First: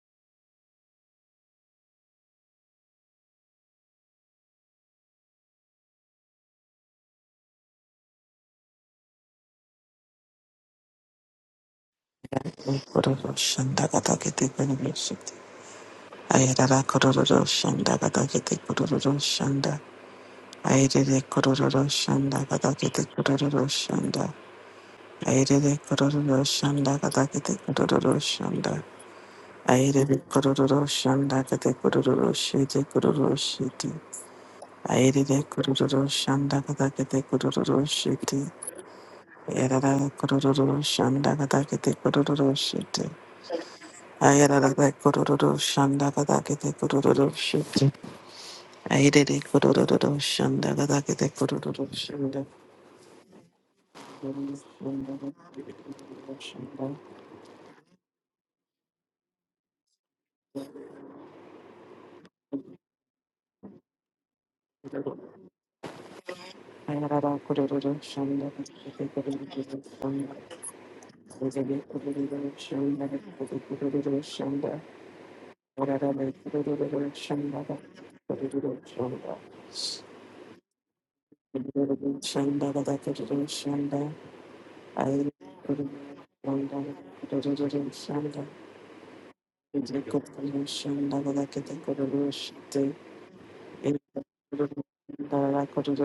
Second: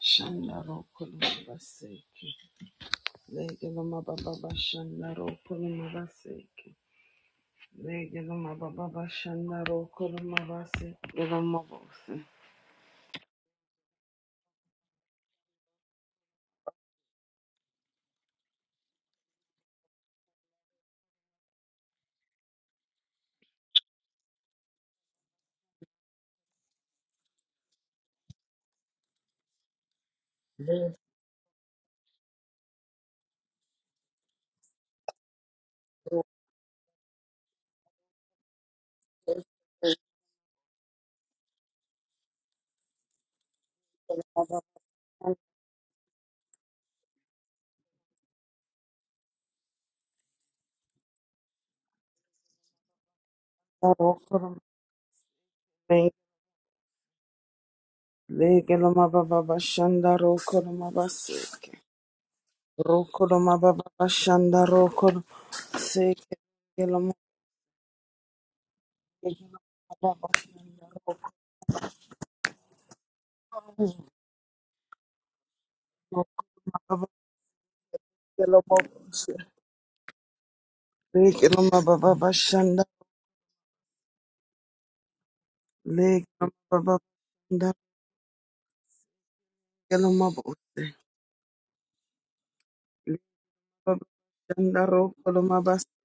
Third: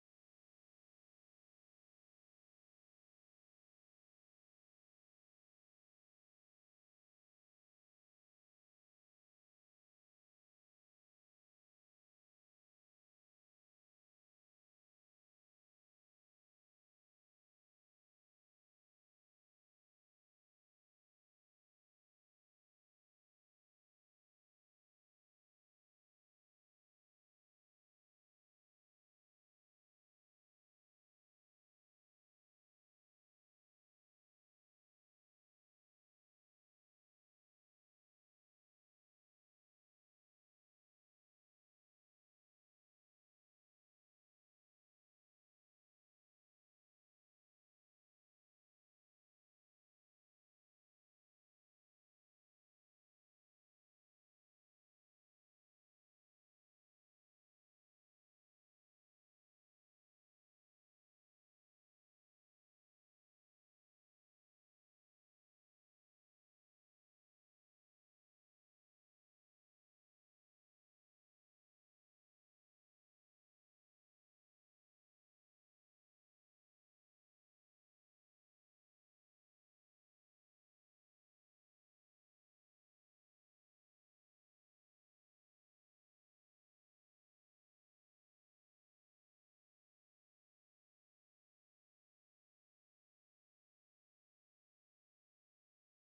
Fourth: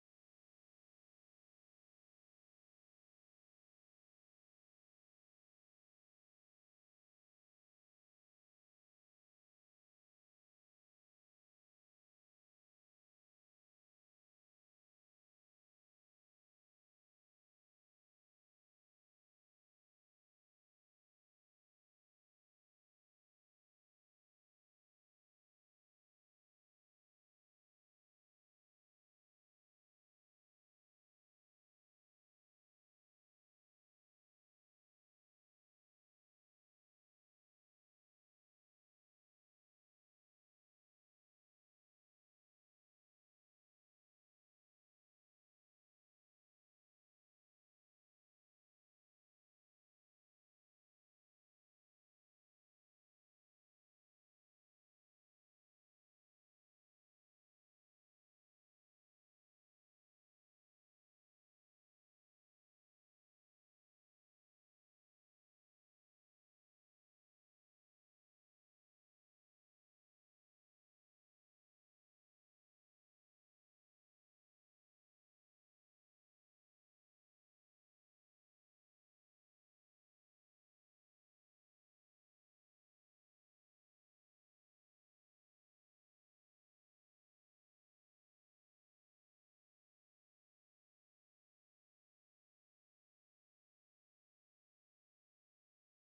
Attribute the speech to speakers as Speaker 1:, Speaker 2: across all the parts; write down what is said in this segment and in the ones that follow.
Speaker 1: Shandaro Kolumabaseke. Legeloma Baba Shandaro Kolumabaseke. Legeloma Baba Shandaro Kolumabaseke. Legeloma Bose.
Speaker 2: Kororo shandagata kete kororo shite. Ayarara kororo shandagata kete kororo shanda. Ayarere kororo shandagata kete kororo shanda. Ayarere kororo shandagata kete kororo shanda. Ayarere kororo shandagata kororo shite kororo shite. Ayarere kororo shandagata kete kororo shite. Ayarara kororo shandagata kete kororo shite. Ayarada kororo shanda gada kete kororo shite. Ayere kororo shanda gada kete kororo shanda.
Speaker 1: Legeloma Baba Shandaro Kolumabaseke. Rokoloma Baba Shandaro Kolumabaseke. Legeloma
Speaker 2: Ayarada kororo shanda gada kete kororo shanda.
Speaker 1: Baba Shandaro
Speaker 2: Ayere kororo shanda gada kete kororo shanda. Ayarada kororo shanda gada kete kororo shanda.
Speaker 1: Kolumabaseke. Legeloma baba
Speaker 2: Kororo shanda
Speaker 1: bashanda.
Speaker 2: gada kete kororo shanda. Ayere kororo
Speaker 1: Legeloma baba
Speaker 2: shanda gada kete
Speaker 1: bashanda.
Speaker 2: kororo shanda.
Speaker 1: Legeloma bose. Legeloma
Speaker 2: Shanda,
Speaker 1: bashanda ro koloma basanda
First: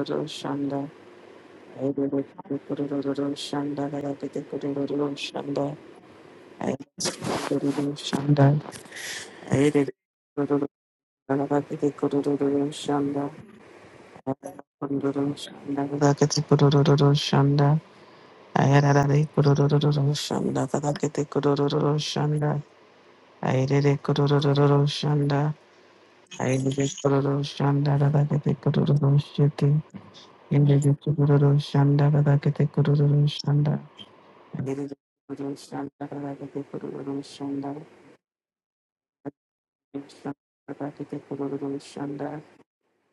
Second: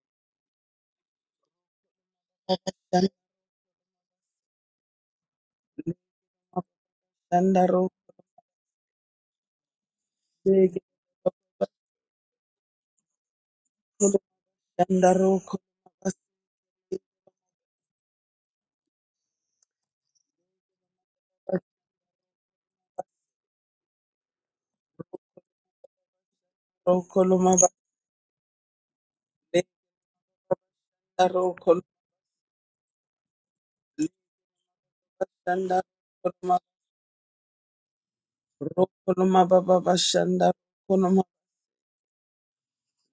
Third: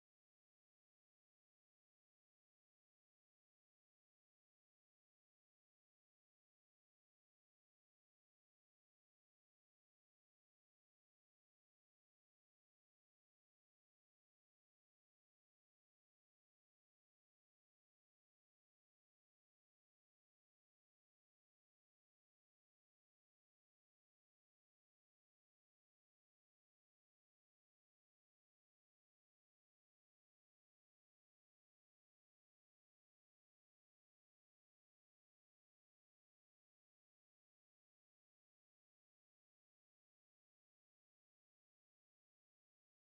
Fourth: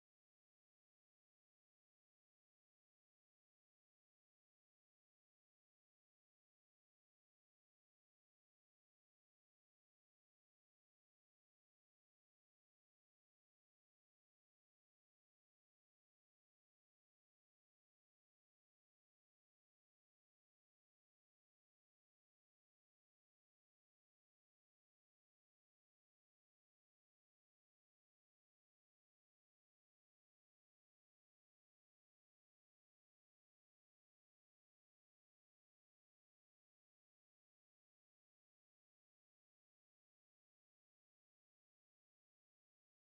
Speaker 1: bashanda ro.
Speaker 2: Aire
Speaker 1: Legeloma bashanda ro
Speaker 2: de kororo shanda, I Shanda,
Speaker 1: koloma basanda ro koloma basanda ro koloma bashanda koloma ro koloma baba bashanda koloma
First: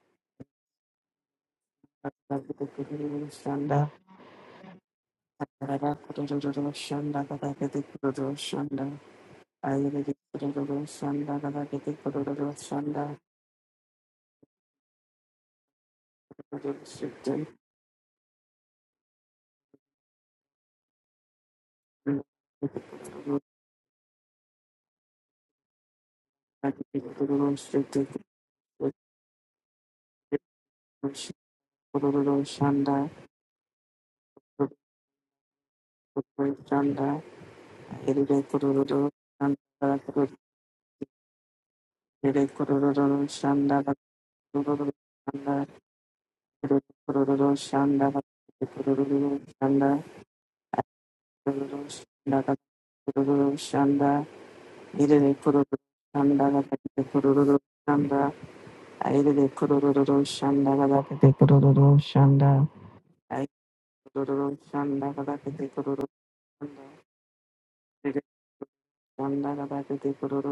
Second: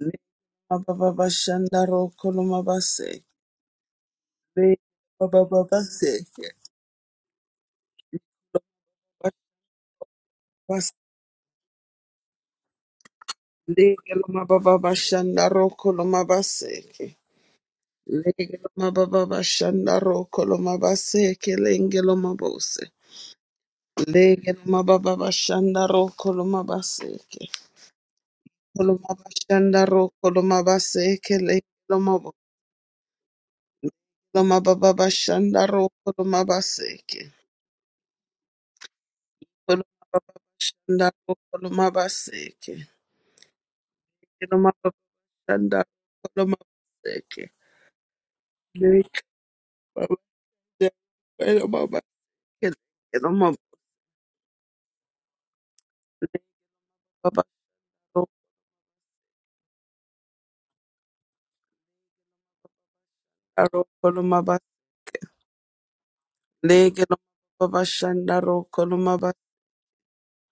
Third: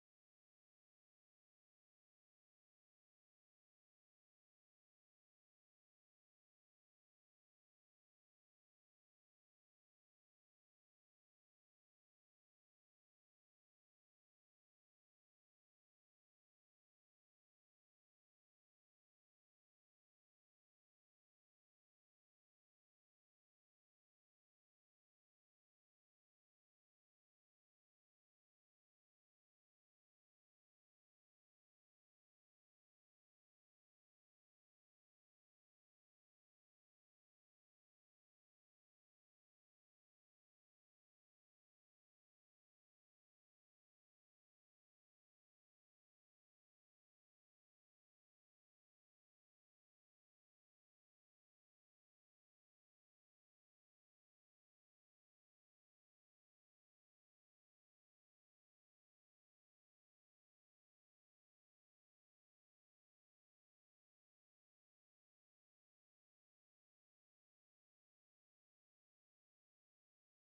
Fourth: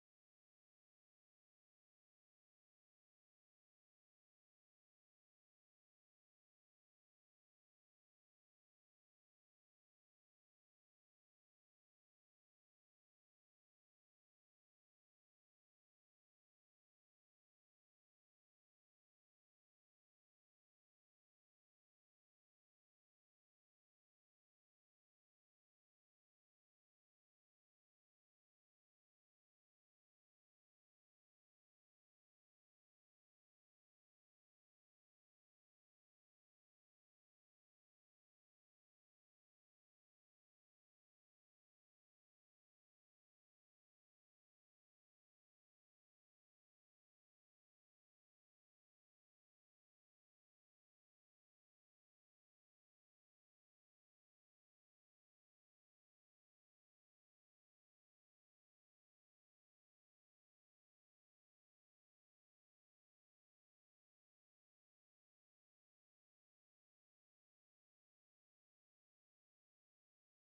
Speaker 1: legeloma baba bashanda ro koloma base. Legeloma baba base. Lege loma baba bashanda roko loma baseke. Lege loma baba bashanda roko loma baseke lenge loma bose. Lege loma baba bashanda roko loma baseke. Loma bashanda roko loma baseke lenge loma bose. Loma baba bashanda roko loma
Speaker 2: Shanda,
Speaker 1: baseke.
Speaker 2: Ede Kururu,
Speaker 1: Loma
Speaker 2: Shanda
Speaker 1: baba bashanda roko loma
Speaker 2: Ede
Speaker 1: baseke.
Speaker 2: Kururu, Shanda,
Speaker 1: Loma
Speaker 2: Kururu,
Speaker 1: baba
Speaker 2: Shanda,
Speaker 1: bashanda roko loma
Speaker 2: Ede
Speaker 1: baseke.
Speaker 2: Kururu, Shanda, Ede
Speaker 1: Lege
Speaker 2: Kururu, Shanda,
Speaker 1: loma
Speaker 2: Kururu,
Speaker 1: baba
Speaker 2: Shanda,
Speaker 1: bashanda roko loma baseke.
Speaker 2: Kururu, Shanda, Ede Kururu, Shanda, Ede Kururu, Shanda, Ede
Speaker 1: Baba
Speaker 2: Kururu, Shanda, Ede Kururu, Shanda, Ede Kururu, Shanda, Ede Kururu, Shanda, Ede
Speaker 1: ro koloma ba lege lo baba shanda ro koloma ba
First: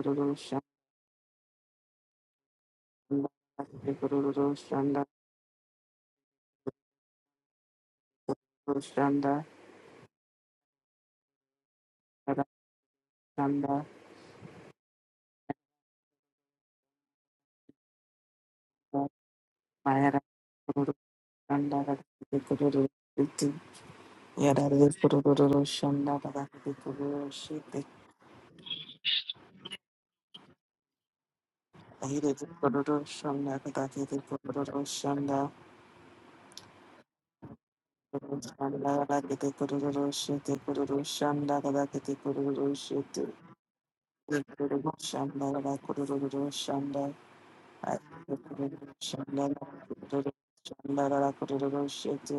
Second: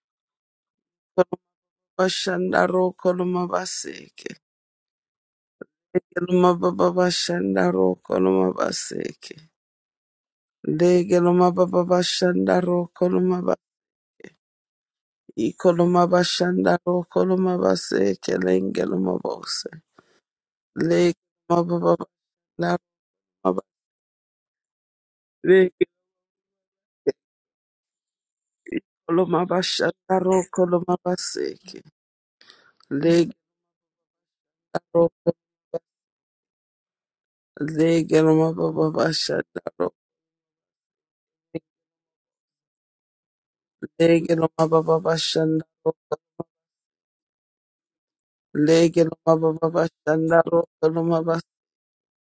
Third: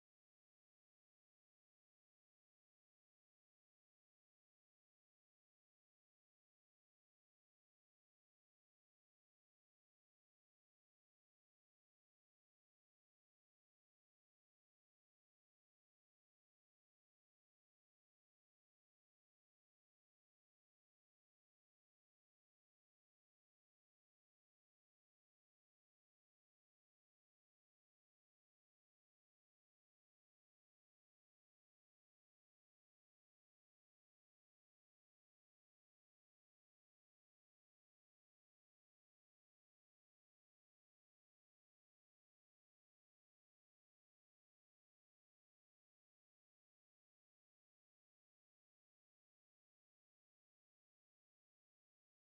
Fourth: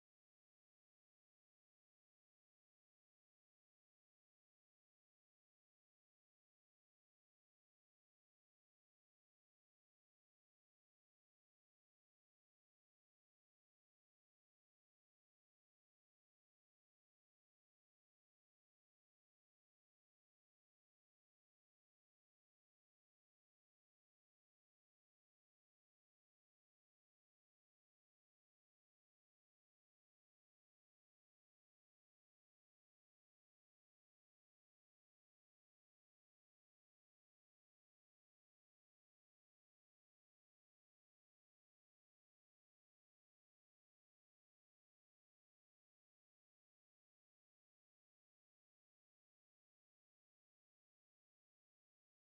Speaker 2: Kururu, Shanda,
Speaker 1: koloma shanda ro koloma ba
Speaker 2: Ede
Speaker 1: seke
Speaker 2: Kururu, Shanda,
Speaker 1: lege lo baba ba shanda ro koloma ba seke
Speaker 2: Roshanda,
Speaker 1: lege lo baba ba shanda ro koloma ba
Speaker 2: Radashanda,
Speaker 1: i koloma ba shanda ro koloma ba seke lenge lo baba use
Speaker 2: Mayara, Roshanda,
Speaker 1: lege lo baba ba shanda
Speaker 2: Radhikuru, Shiti,
Speaker 1: ro ba
Speaker 2: Yara, Roshanda,
Speaker 1: lege
Speaker 2: Roshanda, Radhikuru, Shiti,
Speaker 1: i koloma ba shanda ro koloma ba seke
Speaker 2: Ahira,
Speaker 1: lege
Speaker 2: Roshanda, Radhikuru,
Speaker 1: ro
Speaker 2: Roshanda,
Speaker 1: Legelo
Speaker 2: Roshanda,
Speaker 1: mababa
Speaker 2: Radhikuru,
Speaker 1: shandaro.
Speaker 2: Roshiti, Roshanda, Radhikuru, Shiti, Roshanda, Radhikuru, Roshanda,
Speaker 1: Legelo
Speaker 2: Radhikuru, Roshanda,
Speaker 1: mababa shandaro.
Speaker 2: Radhikuru, Roshanda,
Speaker 1: Legelo mababa shandaro.
Speaker 2: Radhikuru, Shiti,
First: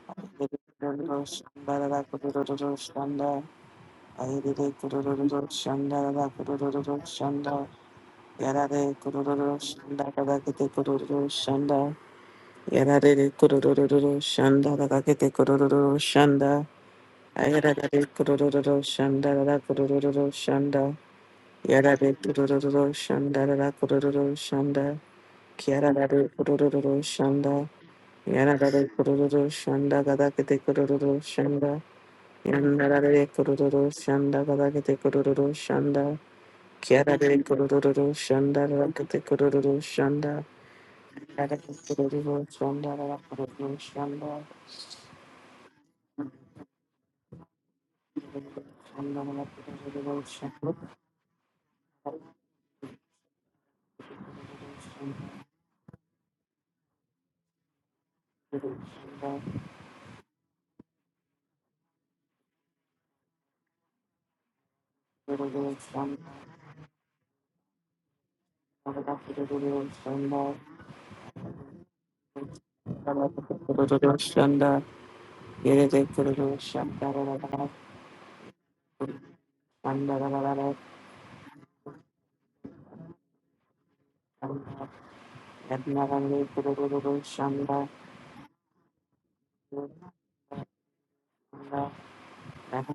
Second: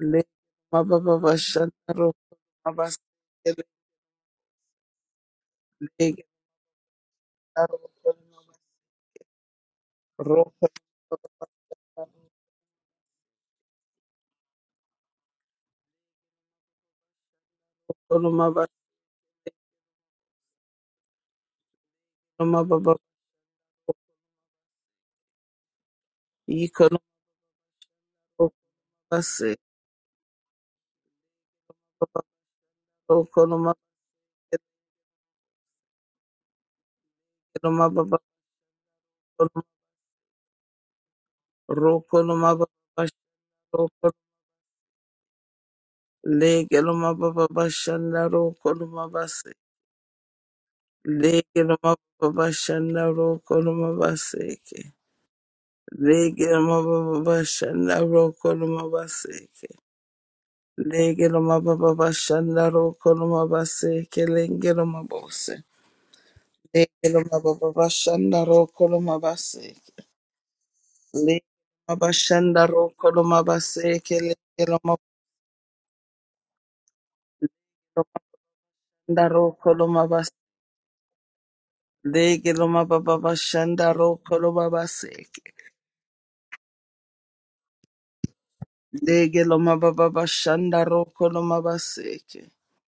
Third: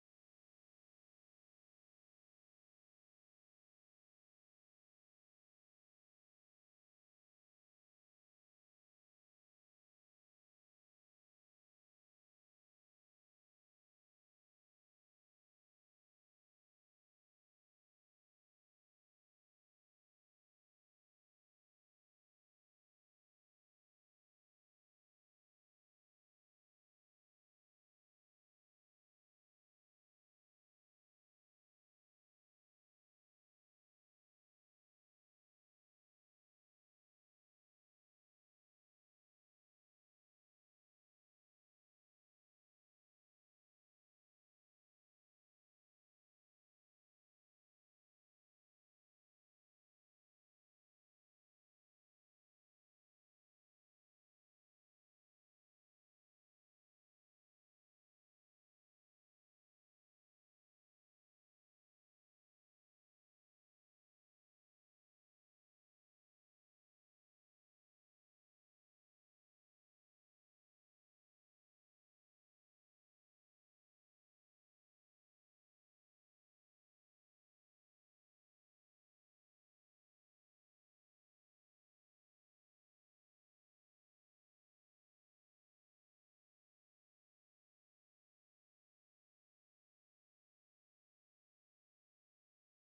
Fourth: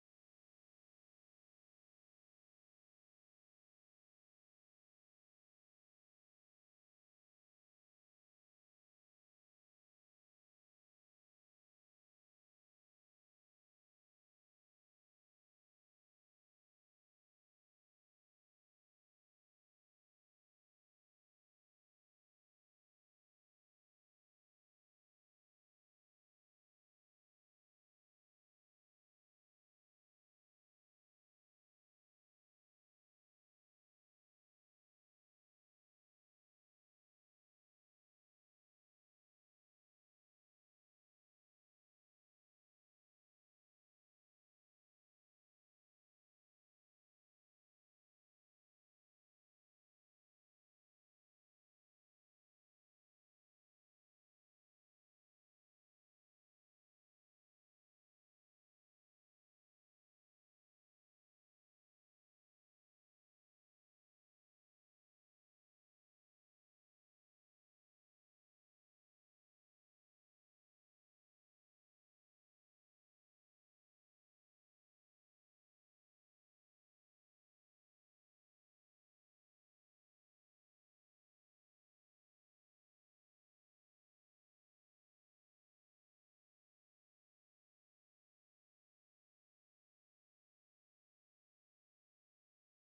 Speaker 1: Legelo mababa
Speaker 2: Yada
Speaker 1: mababa shandaro. Mababa legelo roko roko
Speaker 2: Yarada kururu shanda
Speaker 1: mababa mababa ikolo mababa se
Speaker 2: gada kete kururu shanda. Yandarare
Speaker 1: roko mababa
Speaker 2: kurururu shanda kadakete kurururu shanda. Kiarare kurururu
Speaker 1: mababa
Speaker 2: shanda rakete kurururu shanda. Kiarare
Speaker 1: roko
Speaker 2: kurururu
Speaker 1: mababa
Speaker 2: shanda rakete
Speaker 1: roko
Speaker 2: shanda.
Speaker 1: legelo mababa shandaro. Legelo
Speaker 2: Shanda
Speaker 1: mababa
Speaker 2: rakete shanda.
Speaker 1: Lege no mababa bashana roko no mabaseke. Lege no mababa bashana roko no mabaseke. Lege no mababa bashana roko no mabaseke. Lege no mabose.
Speaker 2: Kurururu shanda.
Speaker 1: Lege no mababa bashana roko no
Speaker 2: rakete
Speaker 1: mabaseke.
Speaker 2: Kurururu shanda.
Speaker 1: Lege mabashana roko no
Speaker 2: Kurururu
Speaker 1: mabaseke. Lege
Speaker 2: shanda. Yerete kurururu shanda rakete shanda rakete shanda.
Speaker 1: mabanda roko no mabaseke. Lege no mababa bashanda roko no
Speaker 2: Yandarare
Speaker 1: mabaseke.
Speaker 2: kurururu shanda.
Speaker 1: Lege lo mababa bashanda roko lo
Speaker 2: Shanda
Speaker 1: mabaseke.
Speaker 2: Shanda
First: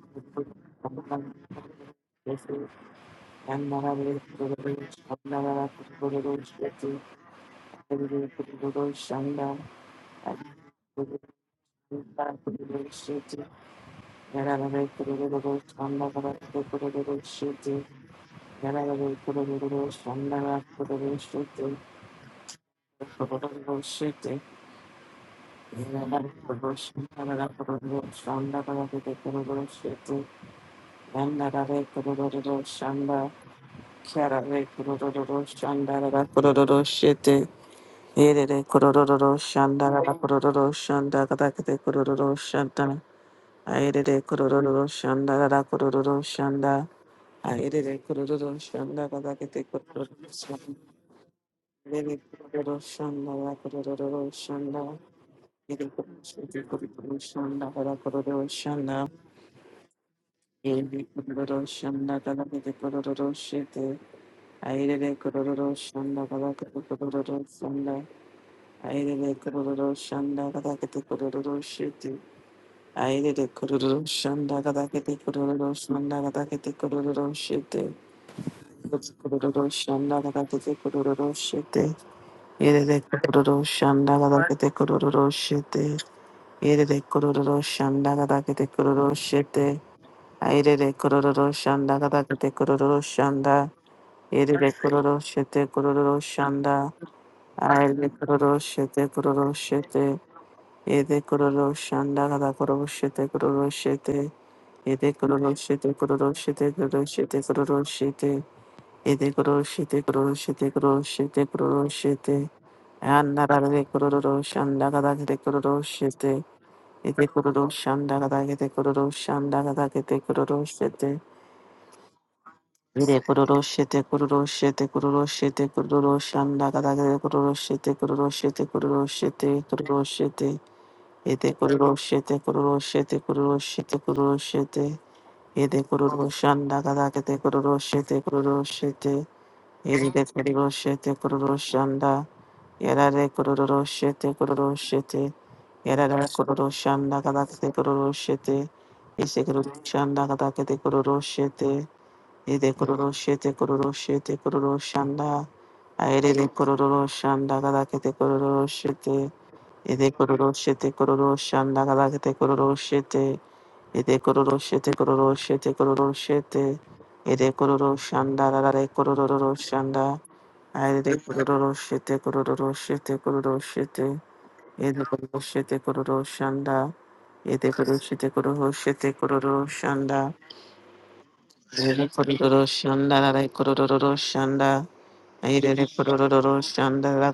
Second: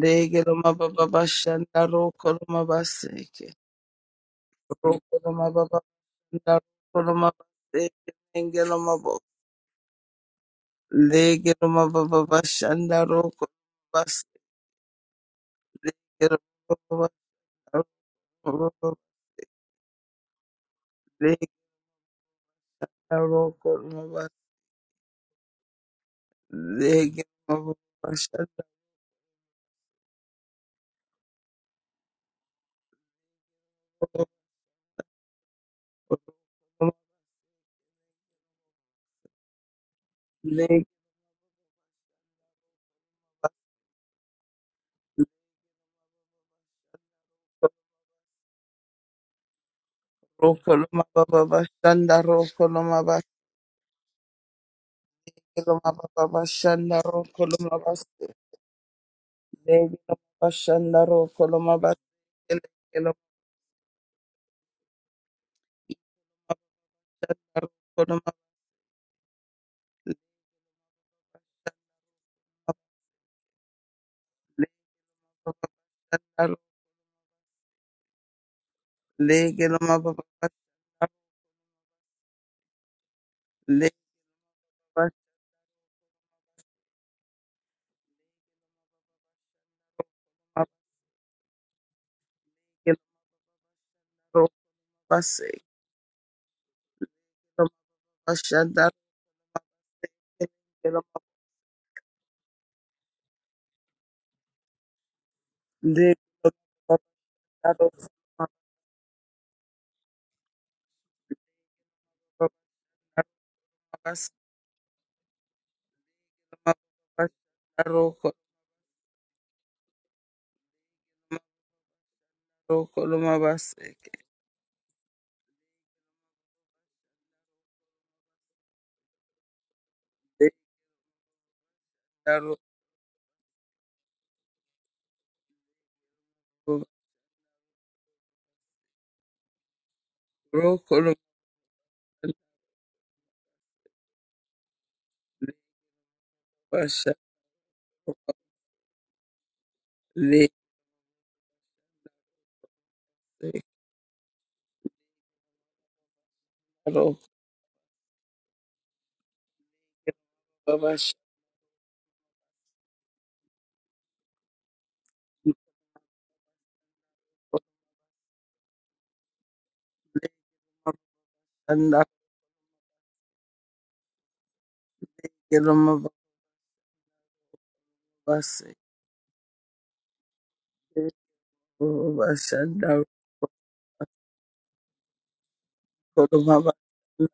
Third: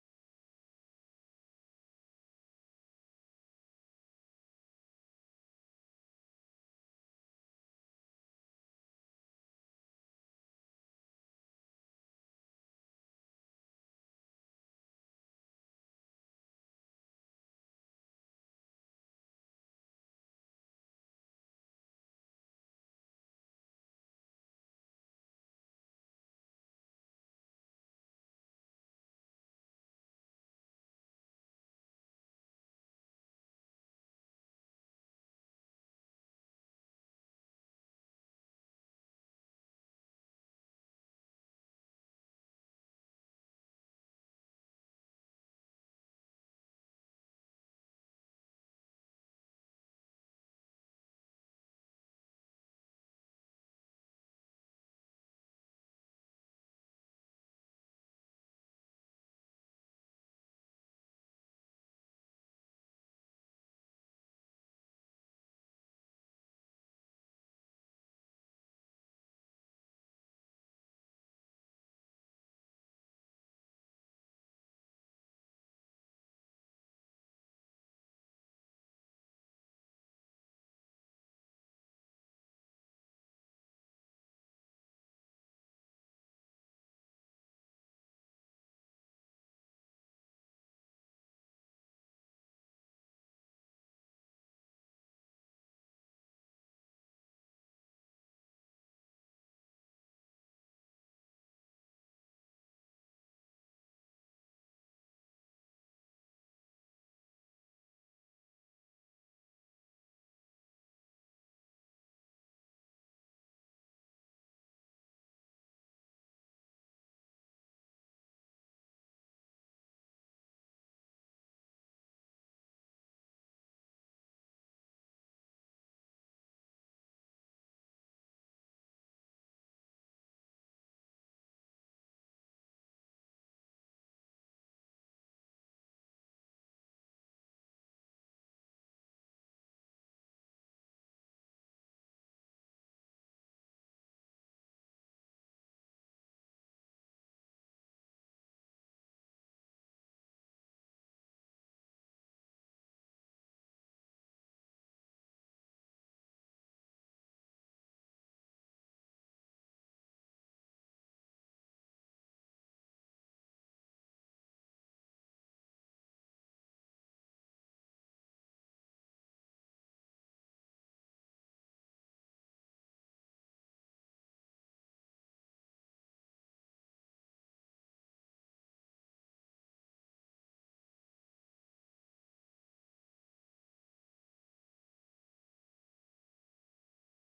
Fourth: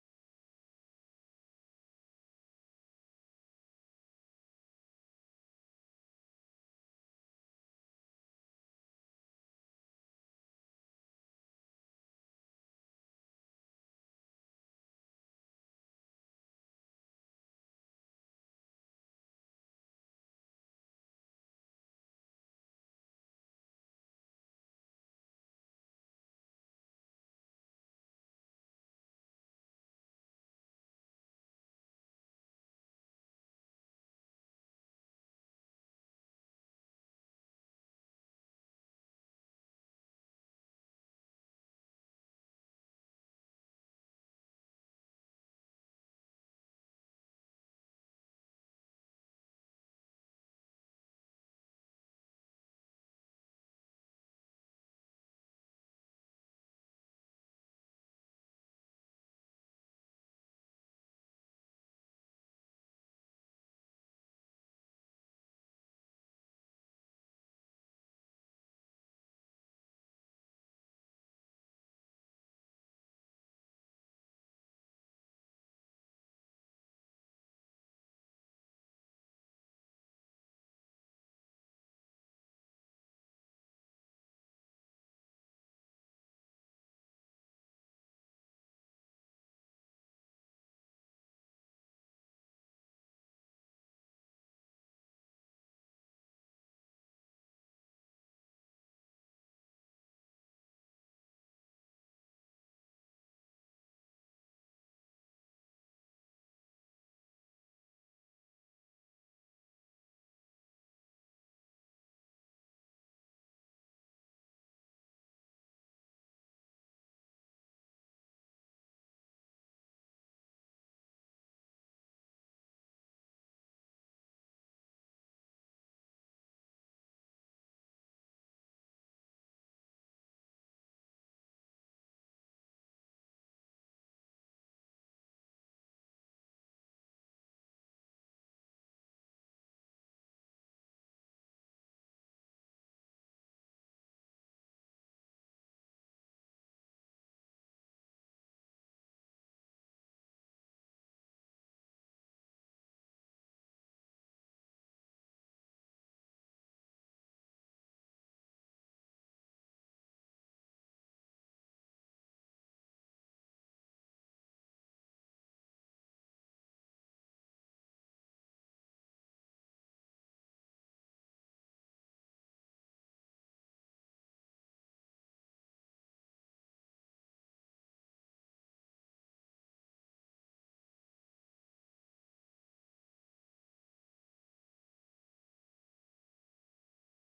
Speaker 1: Lege lo mababa bashanda roko lo mabaseke. Roko lo mababa bashanda roko lo mabaseke. Lege lo mababa. Lege lo mababa bashanda roko lo mabaseke. Lege lo mababa roko loma baseke. lege roko lo mabaseke. Lege lo mababa bashanda roko lo mabaseke.
Speaker 2: Karare kororo shandara kororo shete. Erere kororo shandara kororo
Speaker 1: Lege
Speaker 2: shanda katakete kororo shantana. Aerere kororo shandara kororo shanda. Aerere kororo shanda katakete kororo
Speaker 1: roko
Speaker 2: shanda.
Speaker 1: lo mababa bashanda
Speaker 2: Erere
Speaker 1: roko
Speaker 2: kororo
Speaker 1: lo mabaseke.
Speaker 2: shandara kororo shanda.
Speaker 1: Koloma
Speaker 2: Erere
Speaker 1: baba shanda ro
Speaker 2: kororo shandara
Speaker 1: koloma baste
Speaker 2: kororo shanda.
Speaker 1: lege lo baba shanda
Speaker 2: Erere
Speaker 1: ro
Speaker 2: kororo
Speaker 1: koloma baste
Speaker 2: shanda
Speaker 1: lege lo
Speaker 2: kororo shete. Aire kororo shanda kada kete kororo
Speaker 1: baba
Speaker 2: shanda.
Speaker 1: koloma
Speaker 2: Aire kororo shanda kada kete kororo shiti. Aire kororo shanda
Speaker 1: lege lo
Speaker 2: kada kete
Speaker 1: baba
Speaker 2: kororo shanda
Speaker 1: shanda
Speaker 2: kada
Speaker 1: ro
Speaker 2: kete kororo shiti.
Speaker 1: lege
Speaker 2: Kororo
Speaker 1: lo baba
Speaker 2: shanda kada
Speaker 1: shanda
Speaker 2: kete kororo shiti. Aire kororo
Speaker 1: lege
Speaker 2: shanda kada kete
Speaker 1: lo baba
Speaker 2: kororo shiti. Aire kororo shanda kada kete kororo shiti.
Speaker 1: lege
Speaker 2: Aire kororo shanda kada kete kororo shanda.
Speaker 1: lo
Speaker 2: Aire
Speaker 1: baba
Speaker 2: kororo
Speaker 1: se
Speaker 2: shete kororo shanda.
Speaker 1: lo
Speaker 2: Aile
Speaker 1: baba shanda ro
Speaker 2: kuroshete kuroshete
Speaker 1: lege lo
Speaker 2: ede
Speaker 1: baba
Speaker 2: kuroshanda kada kuroshete kuroshete ede kuroshete
Speaker 1: lege lo
Speaker 2: kuroshete
Speaker 1: baba
Speaker 2: kuroshete kuroshete ede kuroshete kuroshete kuroshete
Speaker 1: ro
Speaker 2: kuroshete anarare
Speaker 1: baba se
Speaker 2: kuroshanda kada kete kuroshete
Speaker 1: baba
Speaker 2: ede
Speaker 1: shanda ro
Speaker 2: kuroshanda kada
Speaker 1: koloma
Speaker 2: kete kuroshanda kada kete kuroshete
Speaker 1: ro
Speaker 2: ede
Speaker 1: koloma baste
Speaker 2: kuroshete kuroshete kuroshete kuroshanda kada kete kuroshete kuroshete kuroshete kuroshete
Speaker 1: lege
Speaker 2: Ete kururoshete
Speaker 1: lo
Speaker 2: kururoshete kururoshete kururoshete. Ete kururoshanda kadakete kururoshete kururoshete. Ete
Speaker 1: ro
Speaker 2: kururoshete
Speaker 1: koloma
Speaker 2: kururoshanda. Yarare kururoshete kururoshete. Yarare kururoshanda kadakete kururoshete. Ese kururoshanda
Speaker 1: Lese
Speaker 2: kadakete kururoshete. Ete kururoshete kururoshete kururoshanda. Ayere
Speaker 1: karo
Speaker 2: kururoshanda kadakete kururoshete. Ede
Speaker 1: kero
Speaker 2: kororo shete
Speaker 1: babashanda
Speaker 2: kororo shanda galakete kororo shete. Ede kororo shete kororo shete kororo shete. Ede kororo shanda rarare kororo shanda. Ede kororo
Speaker 1: babashanda
Speaker 2: shete kororo shete kororo shete. Ede kororo
Speaker 1: kero
Speaker 2: shete kororo shanda. Ede kororo shete
Speaker 1: mababase
Speaker 2: kororo shete kororo shanda.
Speaker 1: kero
Speaker 2: Ede kororo
Speaker 1: babashanda
Speaker 2: shanda rarare Ede kororo shanda rarare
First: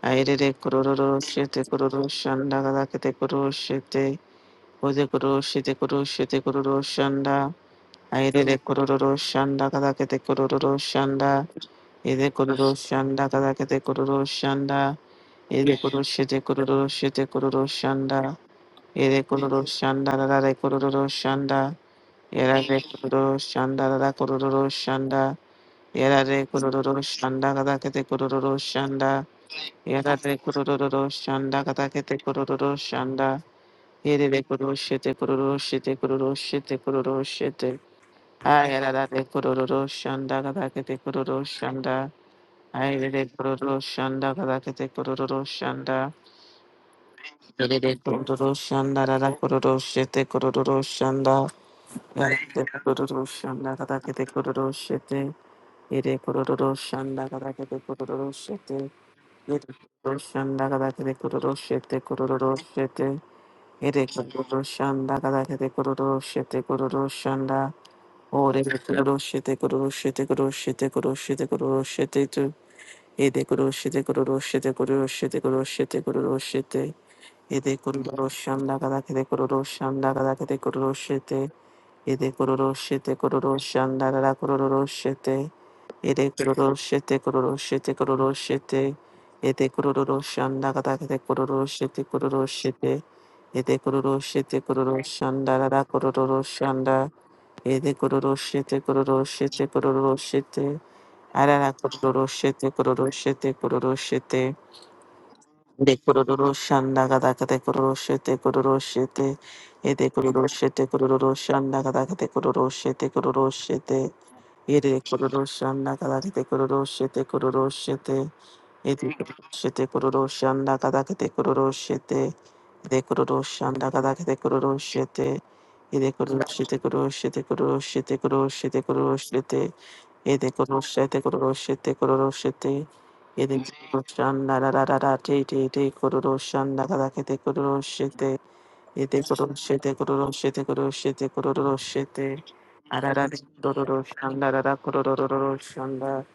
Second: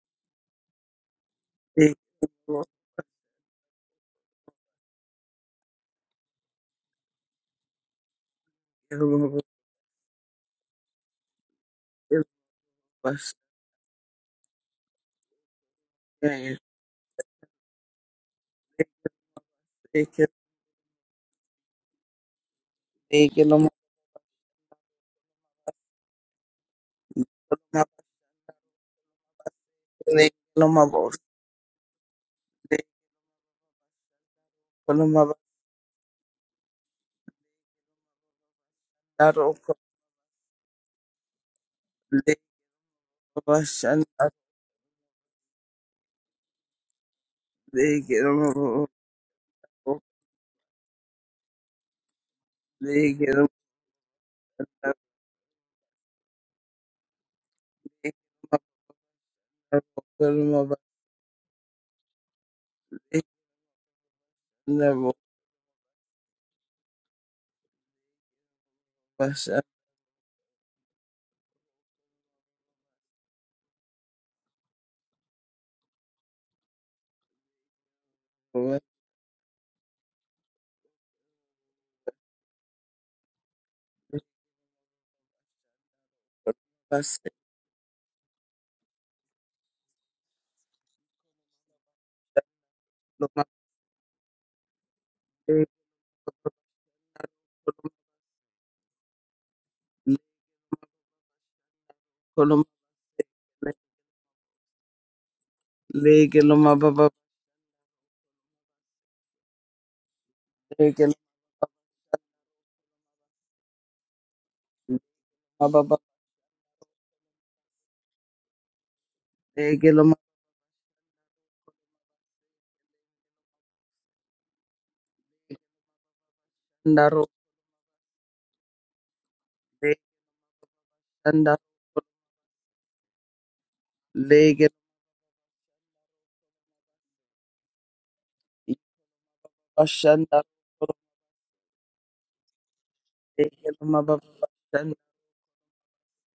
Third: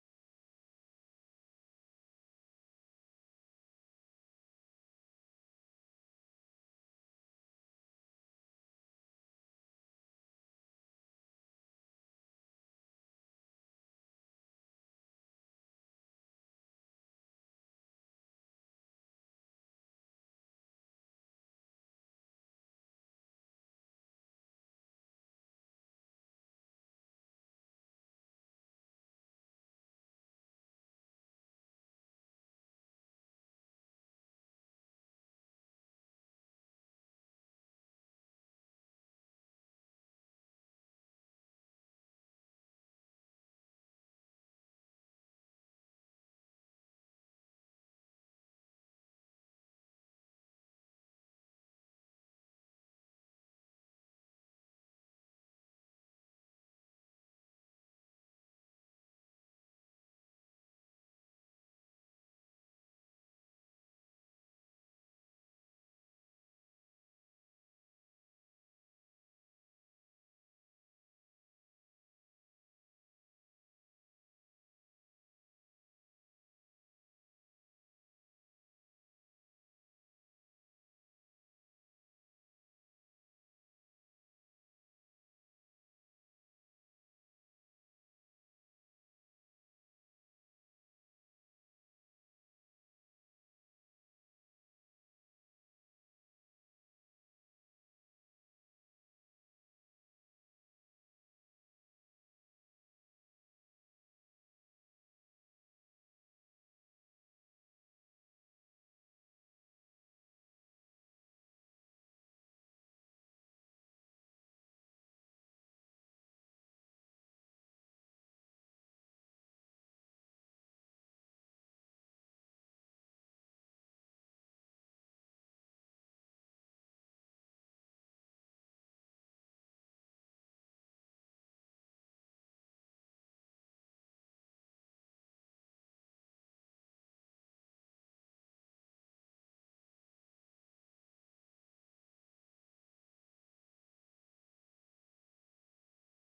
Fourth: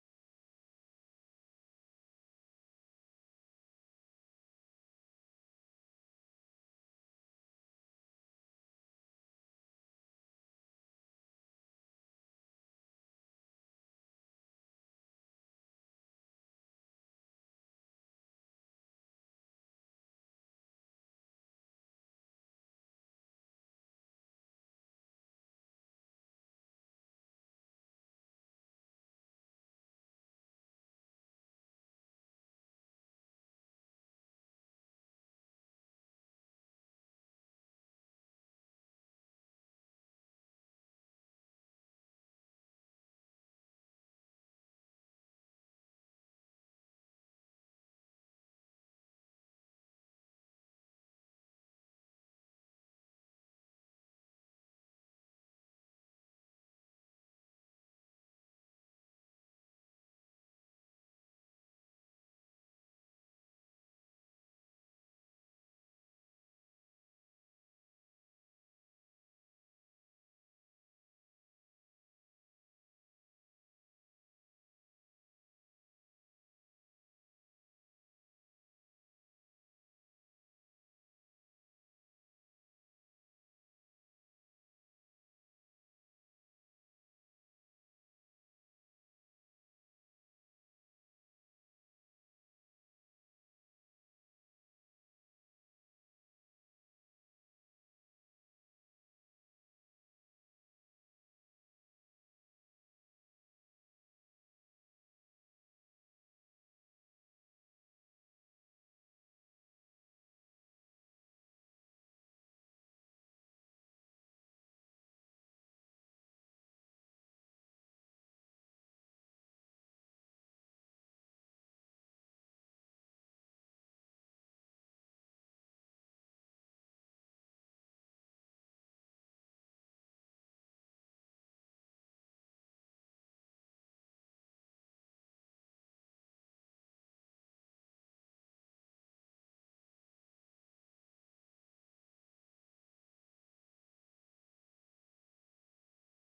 Speaker 2: Airere kororo shete kororo shanda galakete kororo shete ode kororo shete kororo shete kororo shanda airere
Speaker 1: kero mababase kero kero babashanda kero kero mababase kero
Speaker 2: kororo
Speaker 1: mababase kero mababaro
Speaker 2: shanda galakete kororo shanda
Speaker 1: kero
Speaker 2: ede kororo
Speaker 1: babashanda kero
Speaker 2: shanda
Speaker 1: mababase kero mababase kero
Speaker 2: galakete kororo shanda ede kororo
Speaker 1: mababase
Speaker 2: shete
Speaker 1: kero
Speaker 2: kororo shete kororo shanda ede kororo shanda galare kororo shanda erare kororo shanda galare kororo shanda erare kororo shanda galakete kororo shanda Yarare kororo shanda katakete kororo shanda. Yerere kororo shete kororo shete kororo shete kororo shete. Ayarare kororo shanda katakete kororo shanda. Ayarare kororo shanda katakete kororo shanda. Yerere kororo shanda rara kororo shete kororo shanda. Yarare kororo shanda katakete kororo shete. Yere kororo shanda katakete kororo shete. Roshanda Gadakete Kuroshete Kuroshete Ere Kuroshanda Gadakete Kuroshete Kuroshanda Ore Kuroshete Kuroshete Kuroshete Kuroshete Kuroshete Tu Ede Kuroshete Kuroshete Kuroshete Kuroshete Kuroshete Ede Kuroshanda Gadakete Kuroshanda Gadakete Kuroshete Ede Kuroshete Kuroshanda Gadakete Kuroshete Ede kororo shete kororo shete kororo shete. Ede kororo shanda kata kete kororo shete kororo shete.
Speaker 1: mababase kero mababase
Speaker 2: Ede kororo shete kororo shanda rara kororo shanda. Ede kororo shete kororo shete kororo shete. Arara kororo
Speaker 1: koloma
Speaker 2: shete kororo shete kororo shete. De
Speaker 1: lege
Speaker 2: kororo
Speaker 1: loma
Speaker 2: shanda
Speaker 1: baba
Speaker 2: kata kete kororo shete kororo shete. Ede kororo shete
Speaker 1: lege
Speaker 2: kororo shanda kata kete kororo shete kororo shete. Ere
Speaker 1: loma
Speaker 2: kororo shanda
Speaker 1: baba
Speaker 2: kada kete kororo shete kororo shete. Ere kororo shete
Speaker 1: lege loma
Speaker 2: kororo shanda kada kete kororo shete. Ere kororo shanda kada kete kororo shete. Ere kororo shete kororo
Speaker 1: ndaro
Speaker 2: shete kororo shete kororo shete kororo shete.
Speaker 1: lege
Speaker 2: Ere kororo shete kororo
Speaker 1: ndaro
Speaker 2: shete kororo shete. Ere kororo shanda
Speaker 1: lege
Speaker 2: ra ra ra ra te te te kororo shanda kada Yete koro shete koro
Speaker 1: bashanda
Speaker 2: shete koro shete koro shete. Arara
Speaker 1: lege loma
Speaker 2: koro
Speaker 1: baba
Speaker 2: shanda rara
Speaker 1: bashanda
Speaker 2: koro koro shanda.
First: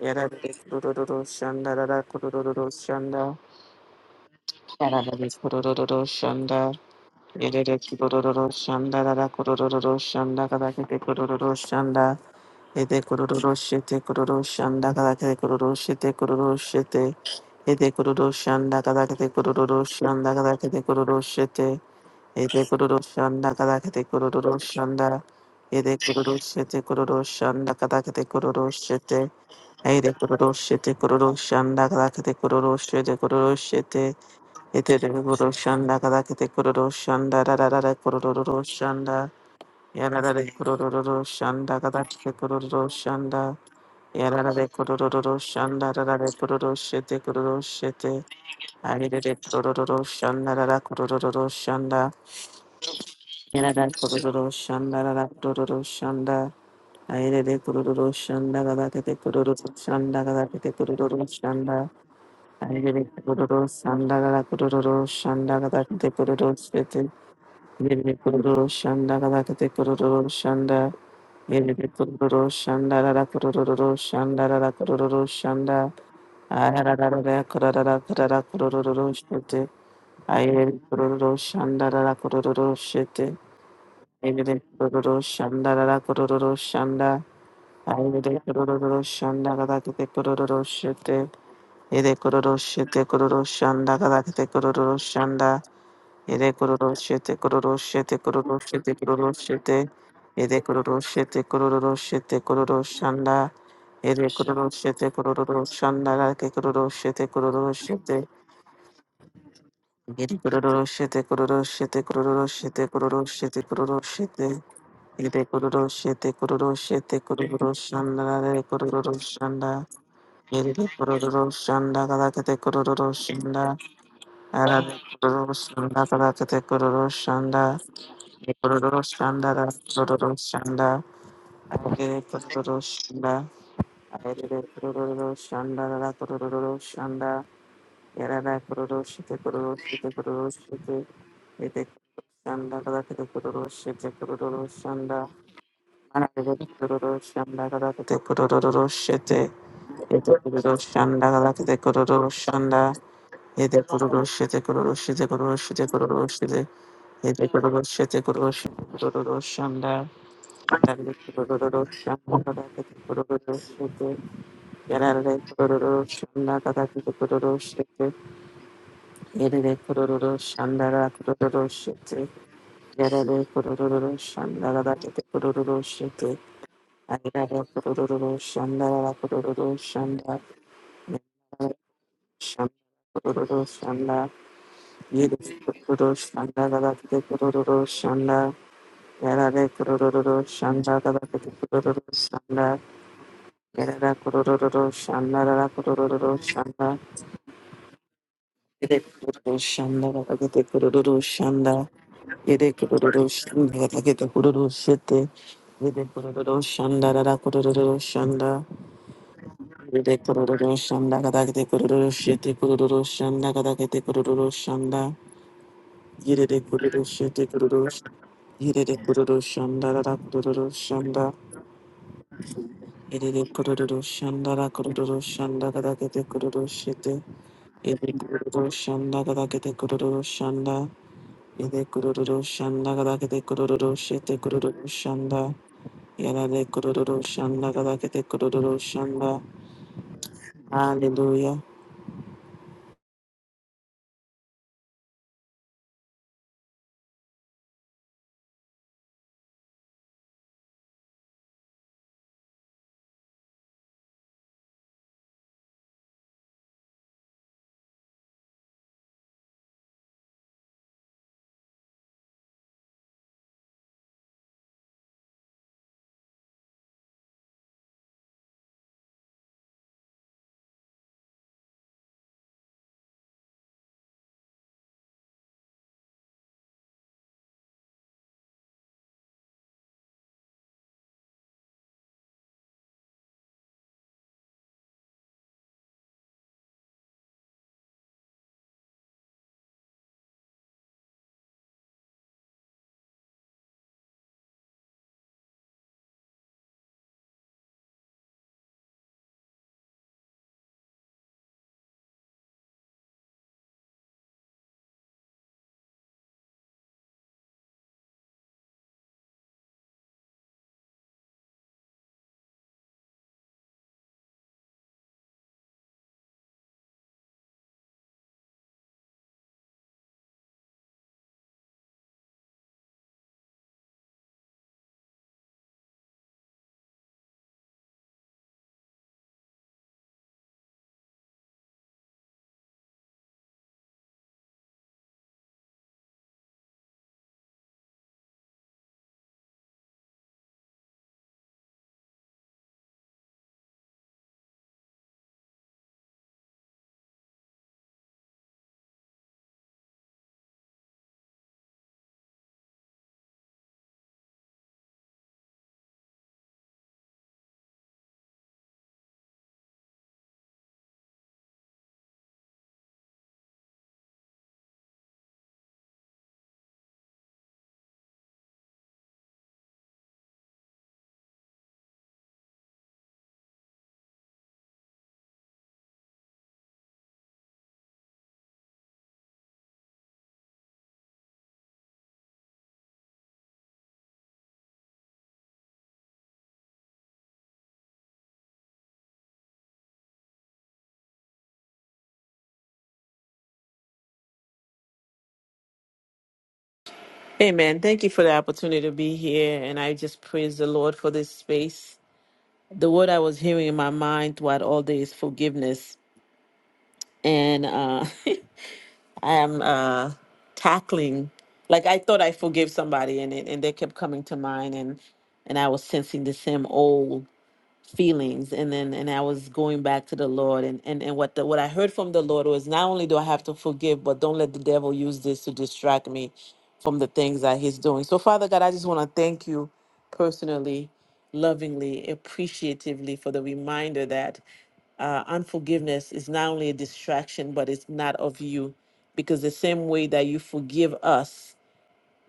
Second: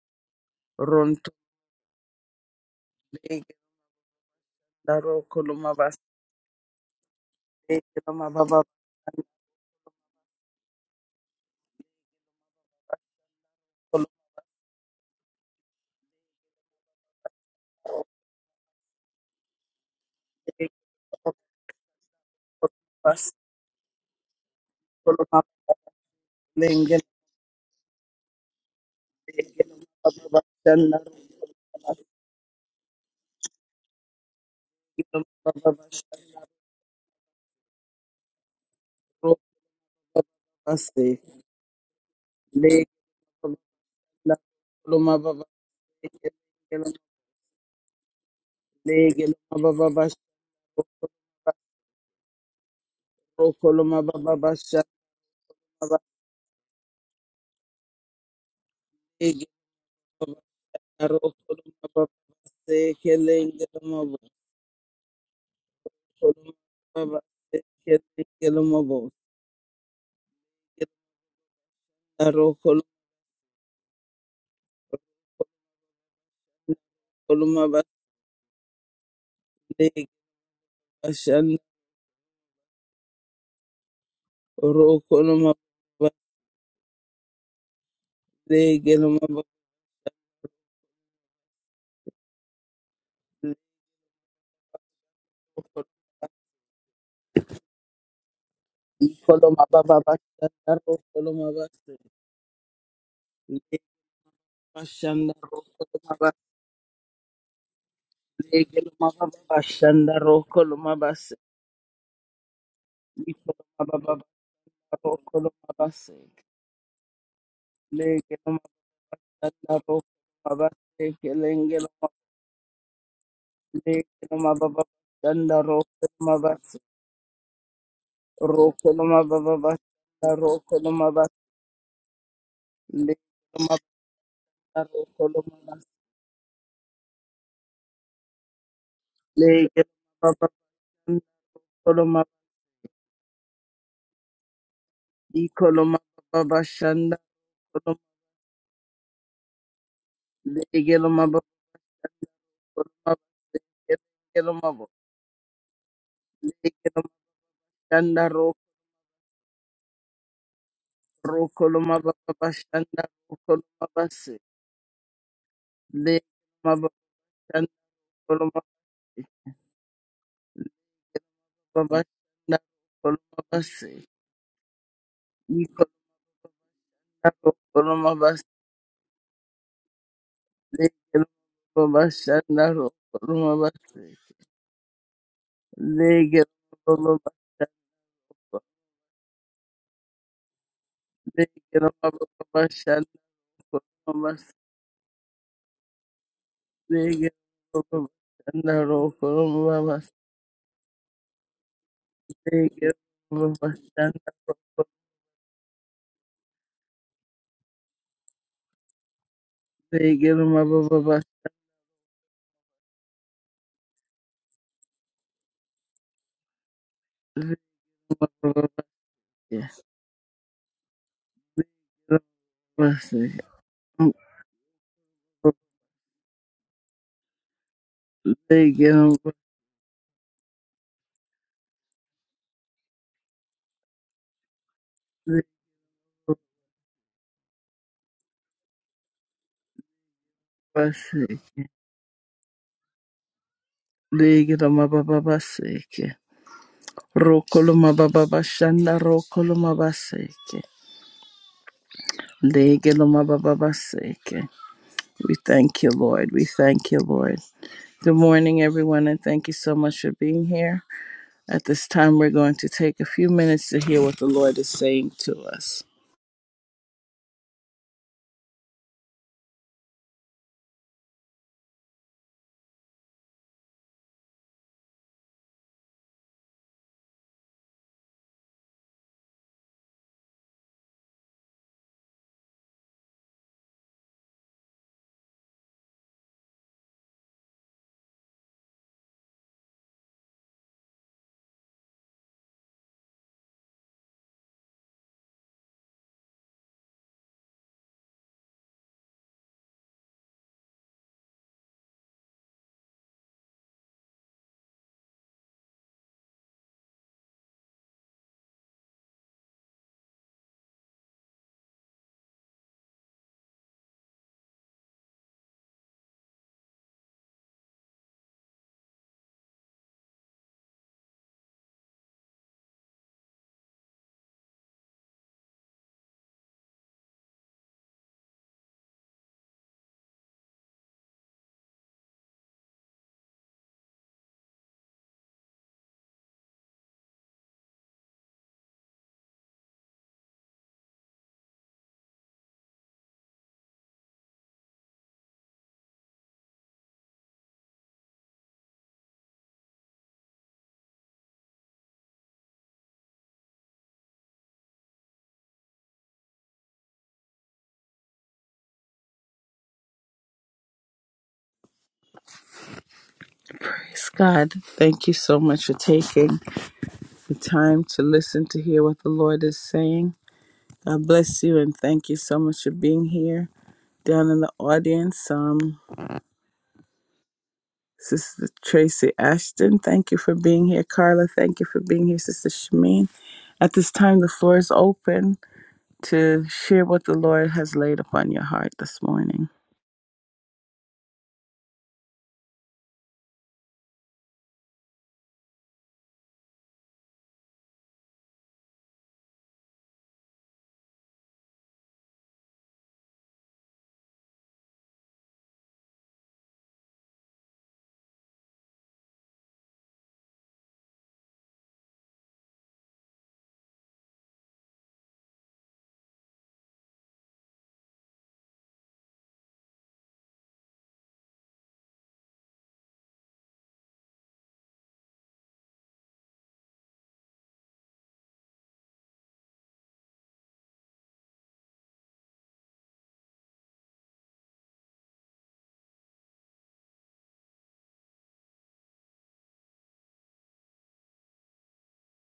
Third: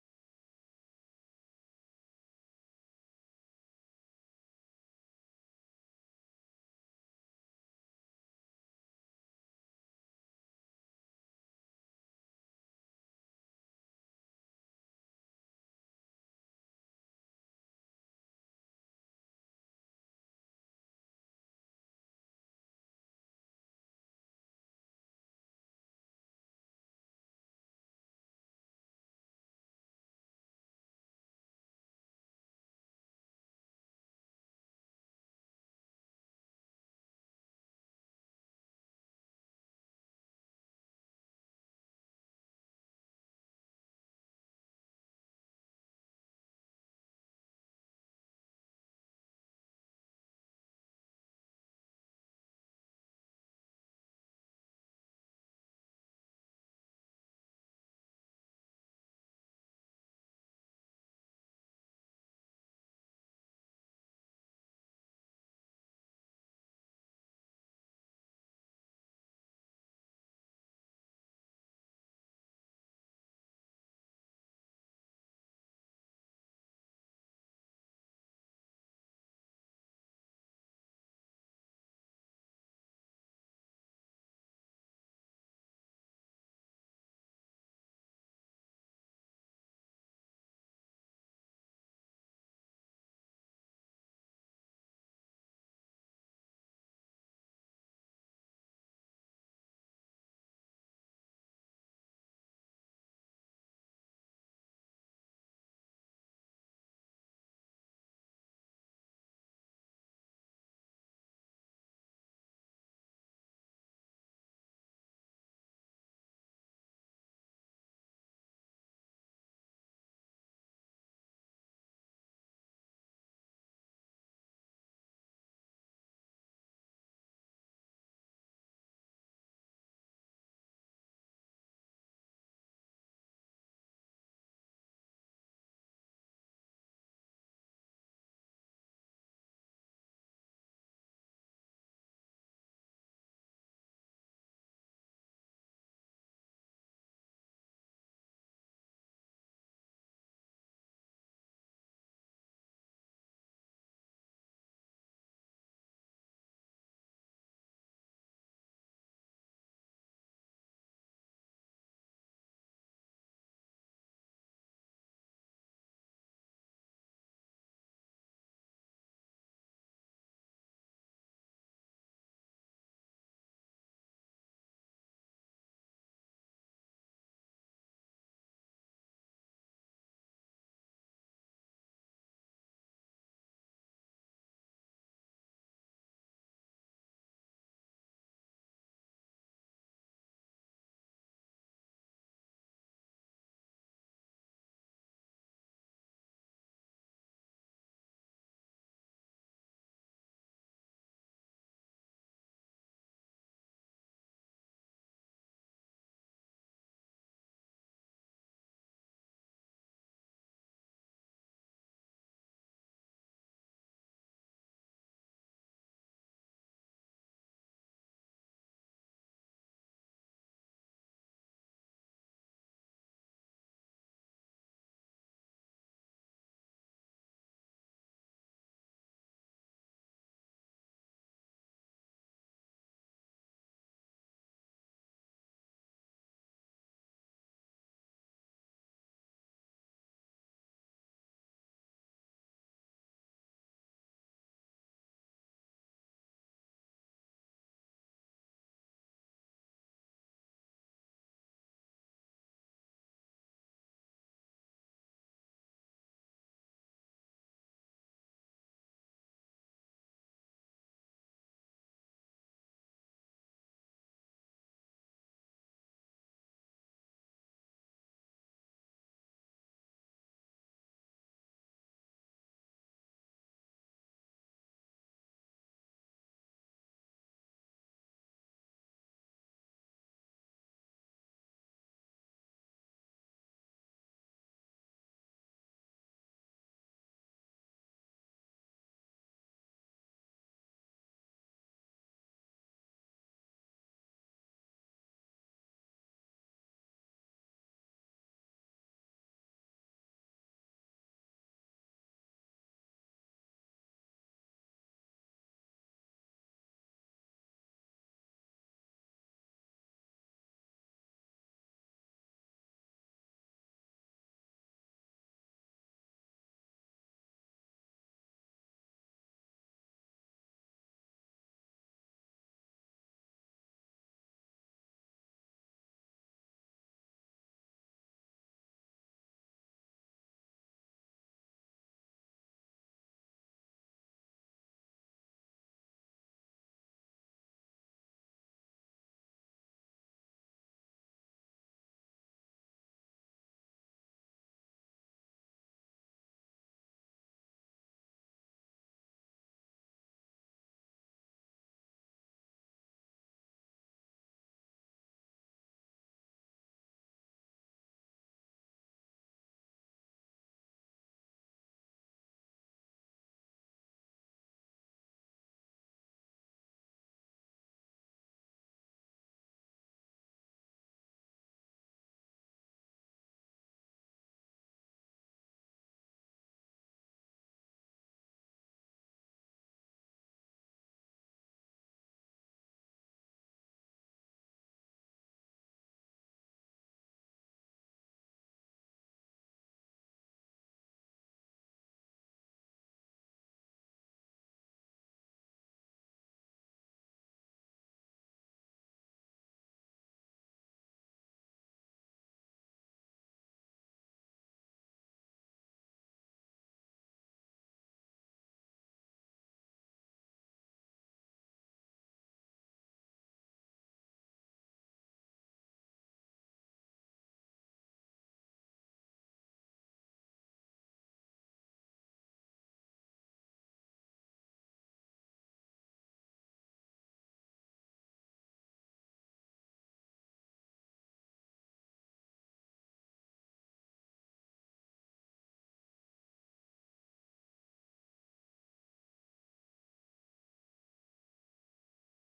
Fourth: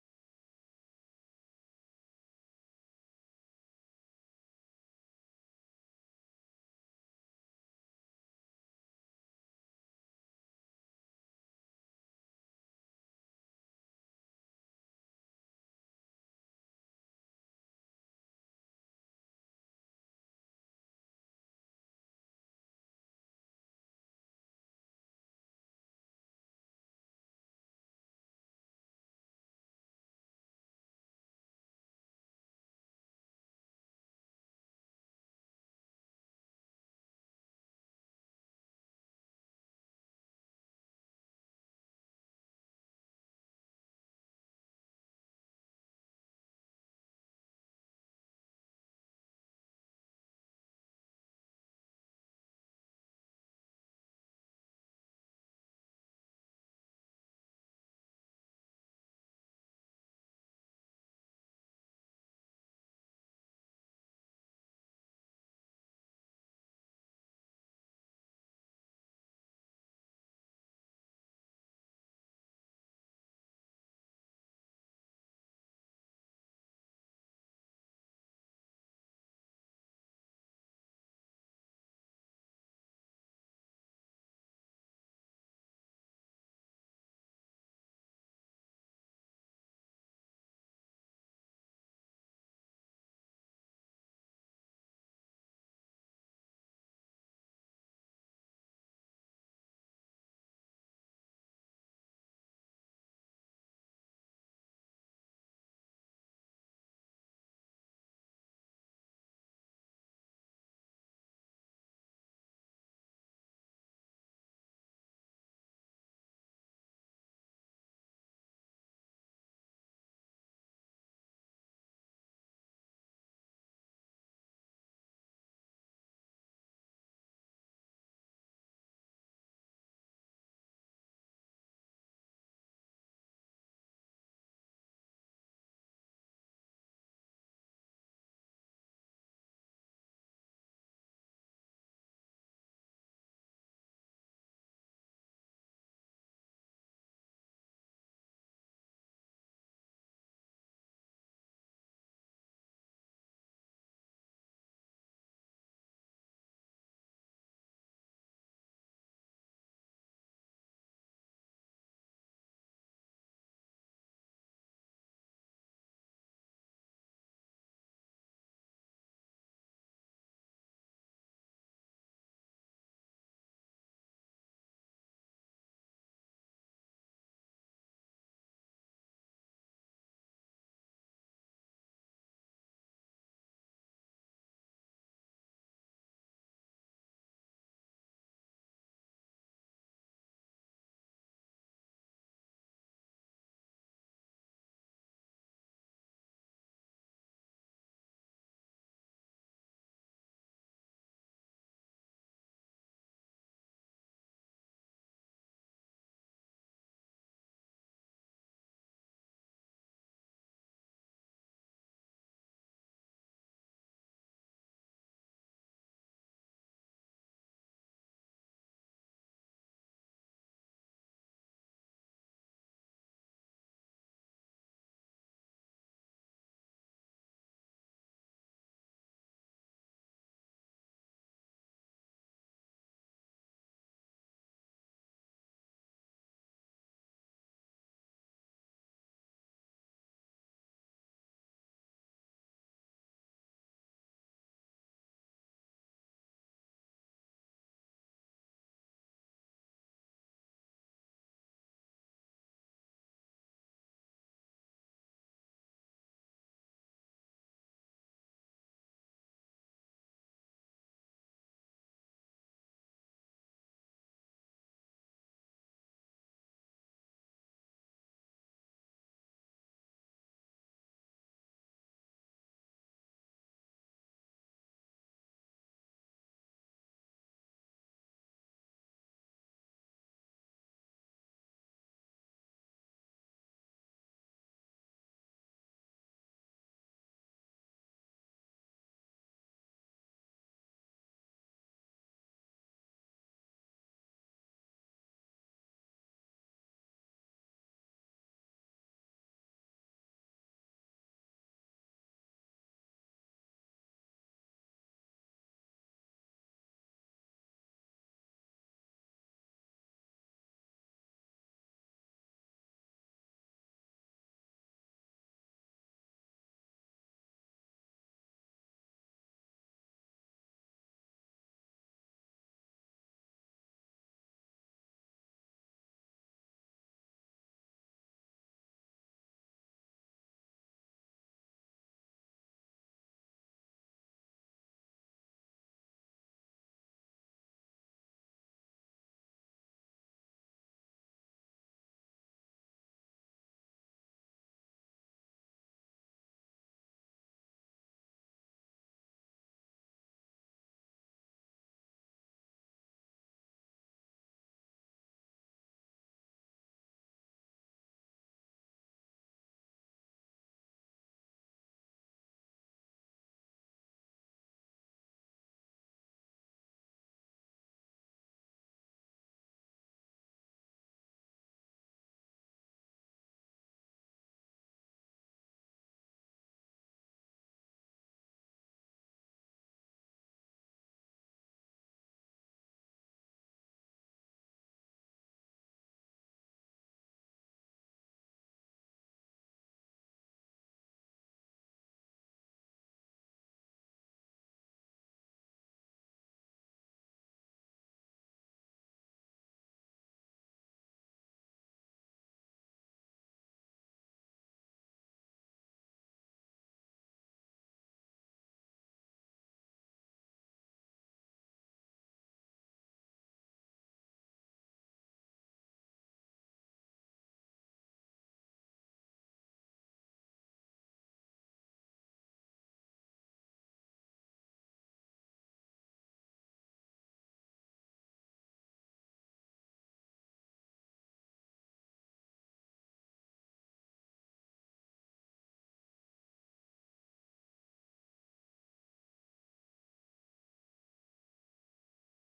Speaker 2: Yara koro koro
Speaker 1: ronto
Speaker 2: shanda rara koro koro shanda.
Speaker 1: lege
Speaker 2: Yara
Speaker 1: ndaro
Speaker 2: koro
Speaker 1: koloma bas
Speaker 2: koro shanda. Yere
Speaker 1: lege
Speaker 2: koro
Speaker 1: loma
Speaker 2: koro
Speaker 1: baba
Speaker 2: shanda rara koro koro shanda kada kete koro koro shanda. Yete koro koro shete
Speaker 1: koloma
Speaker 2: koro koro shanda kada kete koro koro shete koro koro shete. Yete koro koro shanda kada kete shanda kada
Speaker 1: lege
Speaker 2: kete
Speaker 1: koloma
Speaker 2: shete. Ede kororo
Speaker 1: bas
Speaker 2: shanda kada kete kororo shanda.
Speaker 1: koloma
Speaker 2: Ede kororo shete
Speaker 1: lege
Speaker 2: kororo shanda kada kete kororo shete.
Speaker 1: lege loma
Speaker 2: Ede
Speaker 1: baba
Speaker 2: kororo shete
Speaker 1: bashanda
Speaker 2: kororo
Speaker 1: lege
Speaker 2: shanda kada kete kororo shete kororo shete. Ede
Speaker 1: loma
Speaker 2: kororo
Speaker 1: baba
Speaker 2: shanda
Speaker 1: bashanda
Speaker 2: kada kete kororo shanda da da da da kororo shanda.
Speaker 1: koloma
Speaker 2: Yada da da
Speaker 1: bas
Speaker 2: kororo shanda kada kete kororo
Speaker 1: lege
Speaker 2: shanda.
Speaker 1: koloma
Speaker 2: Yada da da
Speaker 1: koloma
Speaker 2: kororo
Speaker 1: baba
Speaker 2: shanda da da
Speaker 1: lege
Speaker 2: shete kororo shete.
Speaker 1: Lege
Speaker 2: Ede
Speaker 1: loma baba
Speaker 2: kororo
Speaker 1: basha
Speaker 2: shanda da da shanda.
Speaker 1: roko
Speaker 2: Yarada
Speaker 1: loma baba
Speaker 2: kururu
Speaker 1: basha
Speaker 2: shanda rada kururu
Speaker 1: baba
Speaker 2: shanda. Ayrede kururu shanda rada kete
Speaker 1: lege
Speaker 2: kururu shanda
Speaker 1: loma
Speaker 2: rada kete
Speaker 1: baba
Speaker 2: kururu
Speaker 1: roko
Speaker 2: shanda.
Speaker 1: loma baba se
Speaker 2: Ayrede
Speaker 1: ke
Speaker 2: kururu
Speaker 1: lenge loma
Speaker 2: shanda
Speaker 1: bo
Speaker 2: rada kururu shanda rada kete kururu
Speaker 1: loma
Speaker 2: shete.
Speaker 1: baba se ke
Speaker 2: Yerede
Speaker 1: lenge
Speaker 2: kururu
Speaker 1: loma bo
Speaker 2: shanda rada kete kururu shanda.
Speaker 1: ke
Speaker 2: Yerede
Speaker 1: la
Speaker 2: kururu
Speaker 1: roko
Speaker 2: shanda rada kururu shanda rada kururu shanda. Ayarada rada
Speaker 1: loma baba
Speaker 2: kurada kurada kururu shete.
Speaker 1: lege
Speaker 2: Ayrede kururu
Speaker 1: basha
Speaker 2: shanda rada kururu shete. Aire
Speaker 1: roko
Speaker 2: kororo
Speaker 1: loma
Speaker 2: shanda rara
Speaker 1: baba
Speaker 2: kororo shanda. Aire
Speaker 1: lege
Speaker 2: kororo
Speaker 1: loma baba
Speaker 2: shanda kada kete kororo shete. Aire kororo shete kororo shanda kada kete kororo shanda. Aire kororo shete kororo shete kororo shete kororo
Speaker 1: iko loma
Speaker 2: shete.
Speaker 1: baba
Speaker 2: Aire
Speaker 1: basha
Speaker 2: kororo
Speaker 1: roko
Speaker 2: shete
Speaker 1: loma baba se
Speaker 2: kororo shete kororo shanda.
Speaker 1: lege
Speaker 2: Aire kororo shete
Speaker 1: basha
Speaker 2: kororo
Speaker 1: roko
Speaker 2: shanda
Speaker 1: loma baba
Speaker 2: kada kete kororo shete kororo shete.
Speaker 1: lege loma baba basha
Speaker 2: Aire
Speaker 1: roko
Speaker 2: kororo
Speaker 1: loma baba
Speaker 2: shete kororo shete kororo shete kororo
Speaker 1: Legelo
Speaker 2: shete kororo
Speaker 1: mabo,
Speaker 2: shete. Ire kororo shete kororo shete kororo shanda rare kororo shanda Ire kororo shanda kada kete kororo shanda Arare kororo shanda kada kete kororo shanda Ire kororo shanda rare kororo shanda Ire kororo shanda Ire kororo shanda rare kororo shanda Yarara kororo shete kororo shete kororo shete Ire shanda kada kete kororo shete kororo shanda Shanda
Speaker 1: legelo mabo, legelo mabo, Rokoloma baba bashanda rokoloma basi le mama bashanda rokoloma baba bashanda rokoloma base ikoloma
Speaker 2: Ayaba
Speaker 1: rokoloma
Speaker 2: kururu
Speaker 1: basi
Speaker 2: shanda kururu shanda
Speaker 1: le mama bashanda
Speaker 2: shanda
Speaker 1: rokoloma
Speaker 2: kururu
Speaker 1: basi
Speaker 2: shanda yedi
Speaker 1: le
Speaker 2: kururu shanda gada
Speaker 1: mama
Speaker 2: kete
Speaker 1: bashanda
Speaker 2: kururu shanda yarare kururu shanda gada
Speaker 1: le
Speaker 2: kete
Speaker 1: mama bashanda rokoloma base le mama bashanda rokoloma base le mama bashanda
Speaker 2: kururu
Speaker 1: rokoloma base le mama
Speaker 2: shanda yarara kururu shanda gada kururu shanda yedi kururu shanda gada kete kururu shanda Yede kururu shanda gada kete kururu shete yedi kururu shanda gada kururu shanda Yete kururu shanda kada kete kururu shete kururu shanda kada kete kururu shanda. Yete kururu shete kururu
Speaker 1: bashanda rokoloma
Speaker 2: yete kururu
Speaker 1: base
Speaker 2: shanda kada kururu shanda.
Speaker 1: Basi,
Speaker 2: Yete kururu shanda kada kururu shanda kada kete kururu shete. Yete kururu
Speaker 1: legelo
Speaker 2: shanda kada kete kururu shanda. Yete kururu shanda kada kete kururu shete kururu shanda. Yete kururu shanda kada kete kururu shanda.
Speaker 1: basi,
Speaker 2: Hallelujah.
Speaker 1: legelo mababa baseke, rokolo mababa bashanda, rokolo mabaseke, legelo mababa baseke. We thank you, Lord. We thank you, Lord. Good morning, everyone, and thank you so much for being here. At this time, we're going to take a few minutes to hear what the Lord is saying to us. Praise God. Thank you so much for taking the time to listen to hear what the Lord is saying. God bless you and thank you so much for being here. Down in the audience, um, Sister Tracy Ashton, thank you for being here. Carla, thank you for being here. Sister Shamin, at this time, the floor is open to share what the Lord has laid upon your heart this morning.
Speaker 2: Amen. Thank you for the opportunity to be here. And I just praise the Lord for this space. The word I was hearing in my mind throughout all day is forgiveness. And uh, I am uh, tackling, like, I thought I forgave somebody, and, it, and they kept coming to mind. And, and I was sensing the same old feelings and then and I was going back to the Lord and and, and what the, what I heard from the Lord was not only do I have to forgive but don't let the devil use this to distract me from the things that he's doing. So Father God, I just want to thank you personally, lovingly, appreciatively for the reminder that uh, unforgiveness is not only a distraction but it's not of you because the same way that you forgive us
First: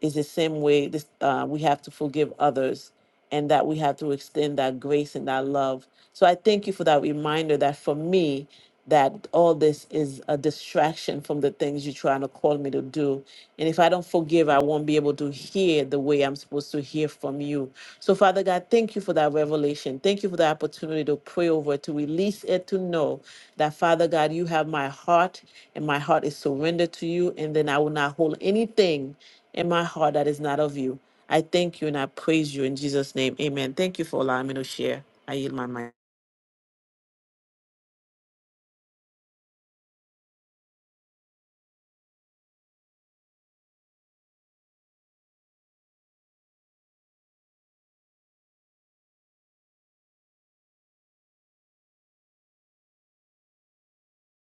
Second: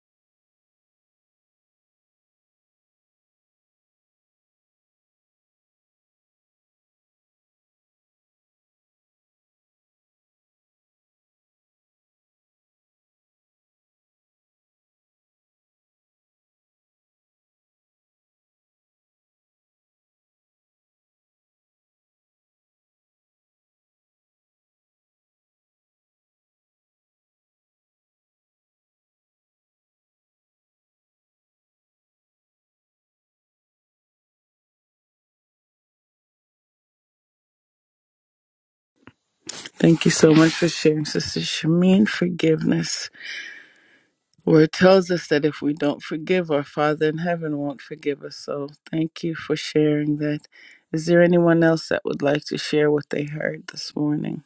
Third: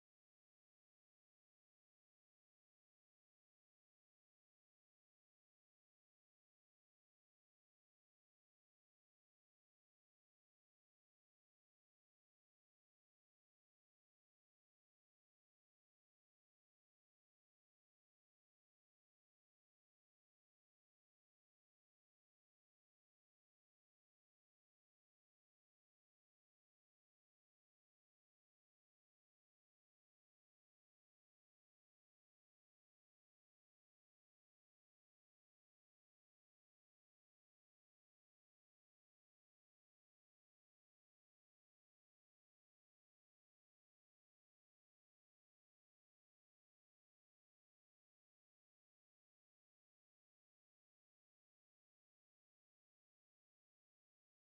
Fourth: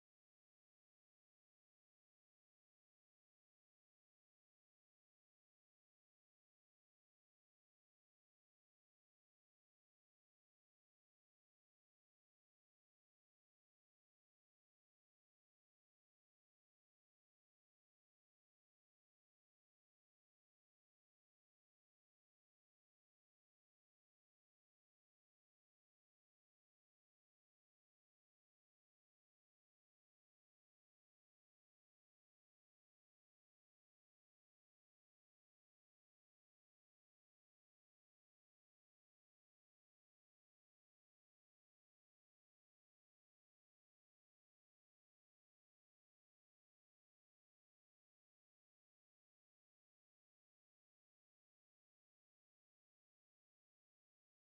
Speaker 2: is the same way this, uh, we have to forgive others and that we have to extend that grace and that love. So I thank you for that reminder that for me, that all this is a distraction from the things you're trying to call me to do. And if I don't forgive, I won't be able to hear the way I'm supposed to hear from you. So, Father God, thank you for that revelation. Thank you for the opportunity to pray over it, to release it, to know that, Father God, you have my heart and my heart is surrendered to you. And then I will not hold anything in my heart that is not of you. I thank you and I praise you in Jesus' name. Amen. Thank you for allowing me to share. I yield my mind.
Speaker 1: Thank you so much for sharing, Sister Shamin. Forgiveness. Where it tells us that if we don't forgive, our Father in heaven won't forgive us. So thank you for sharing that. Is there anyone else that would like to share what they heard this morning?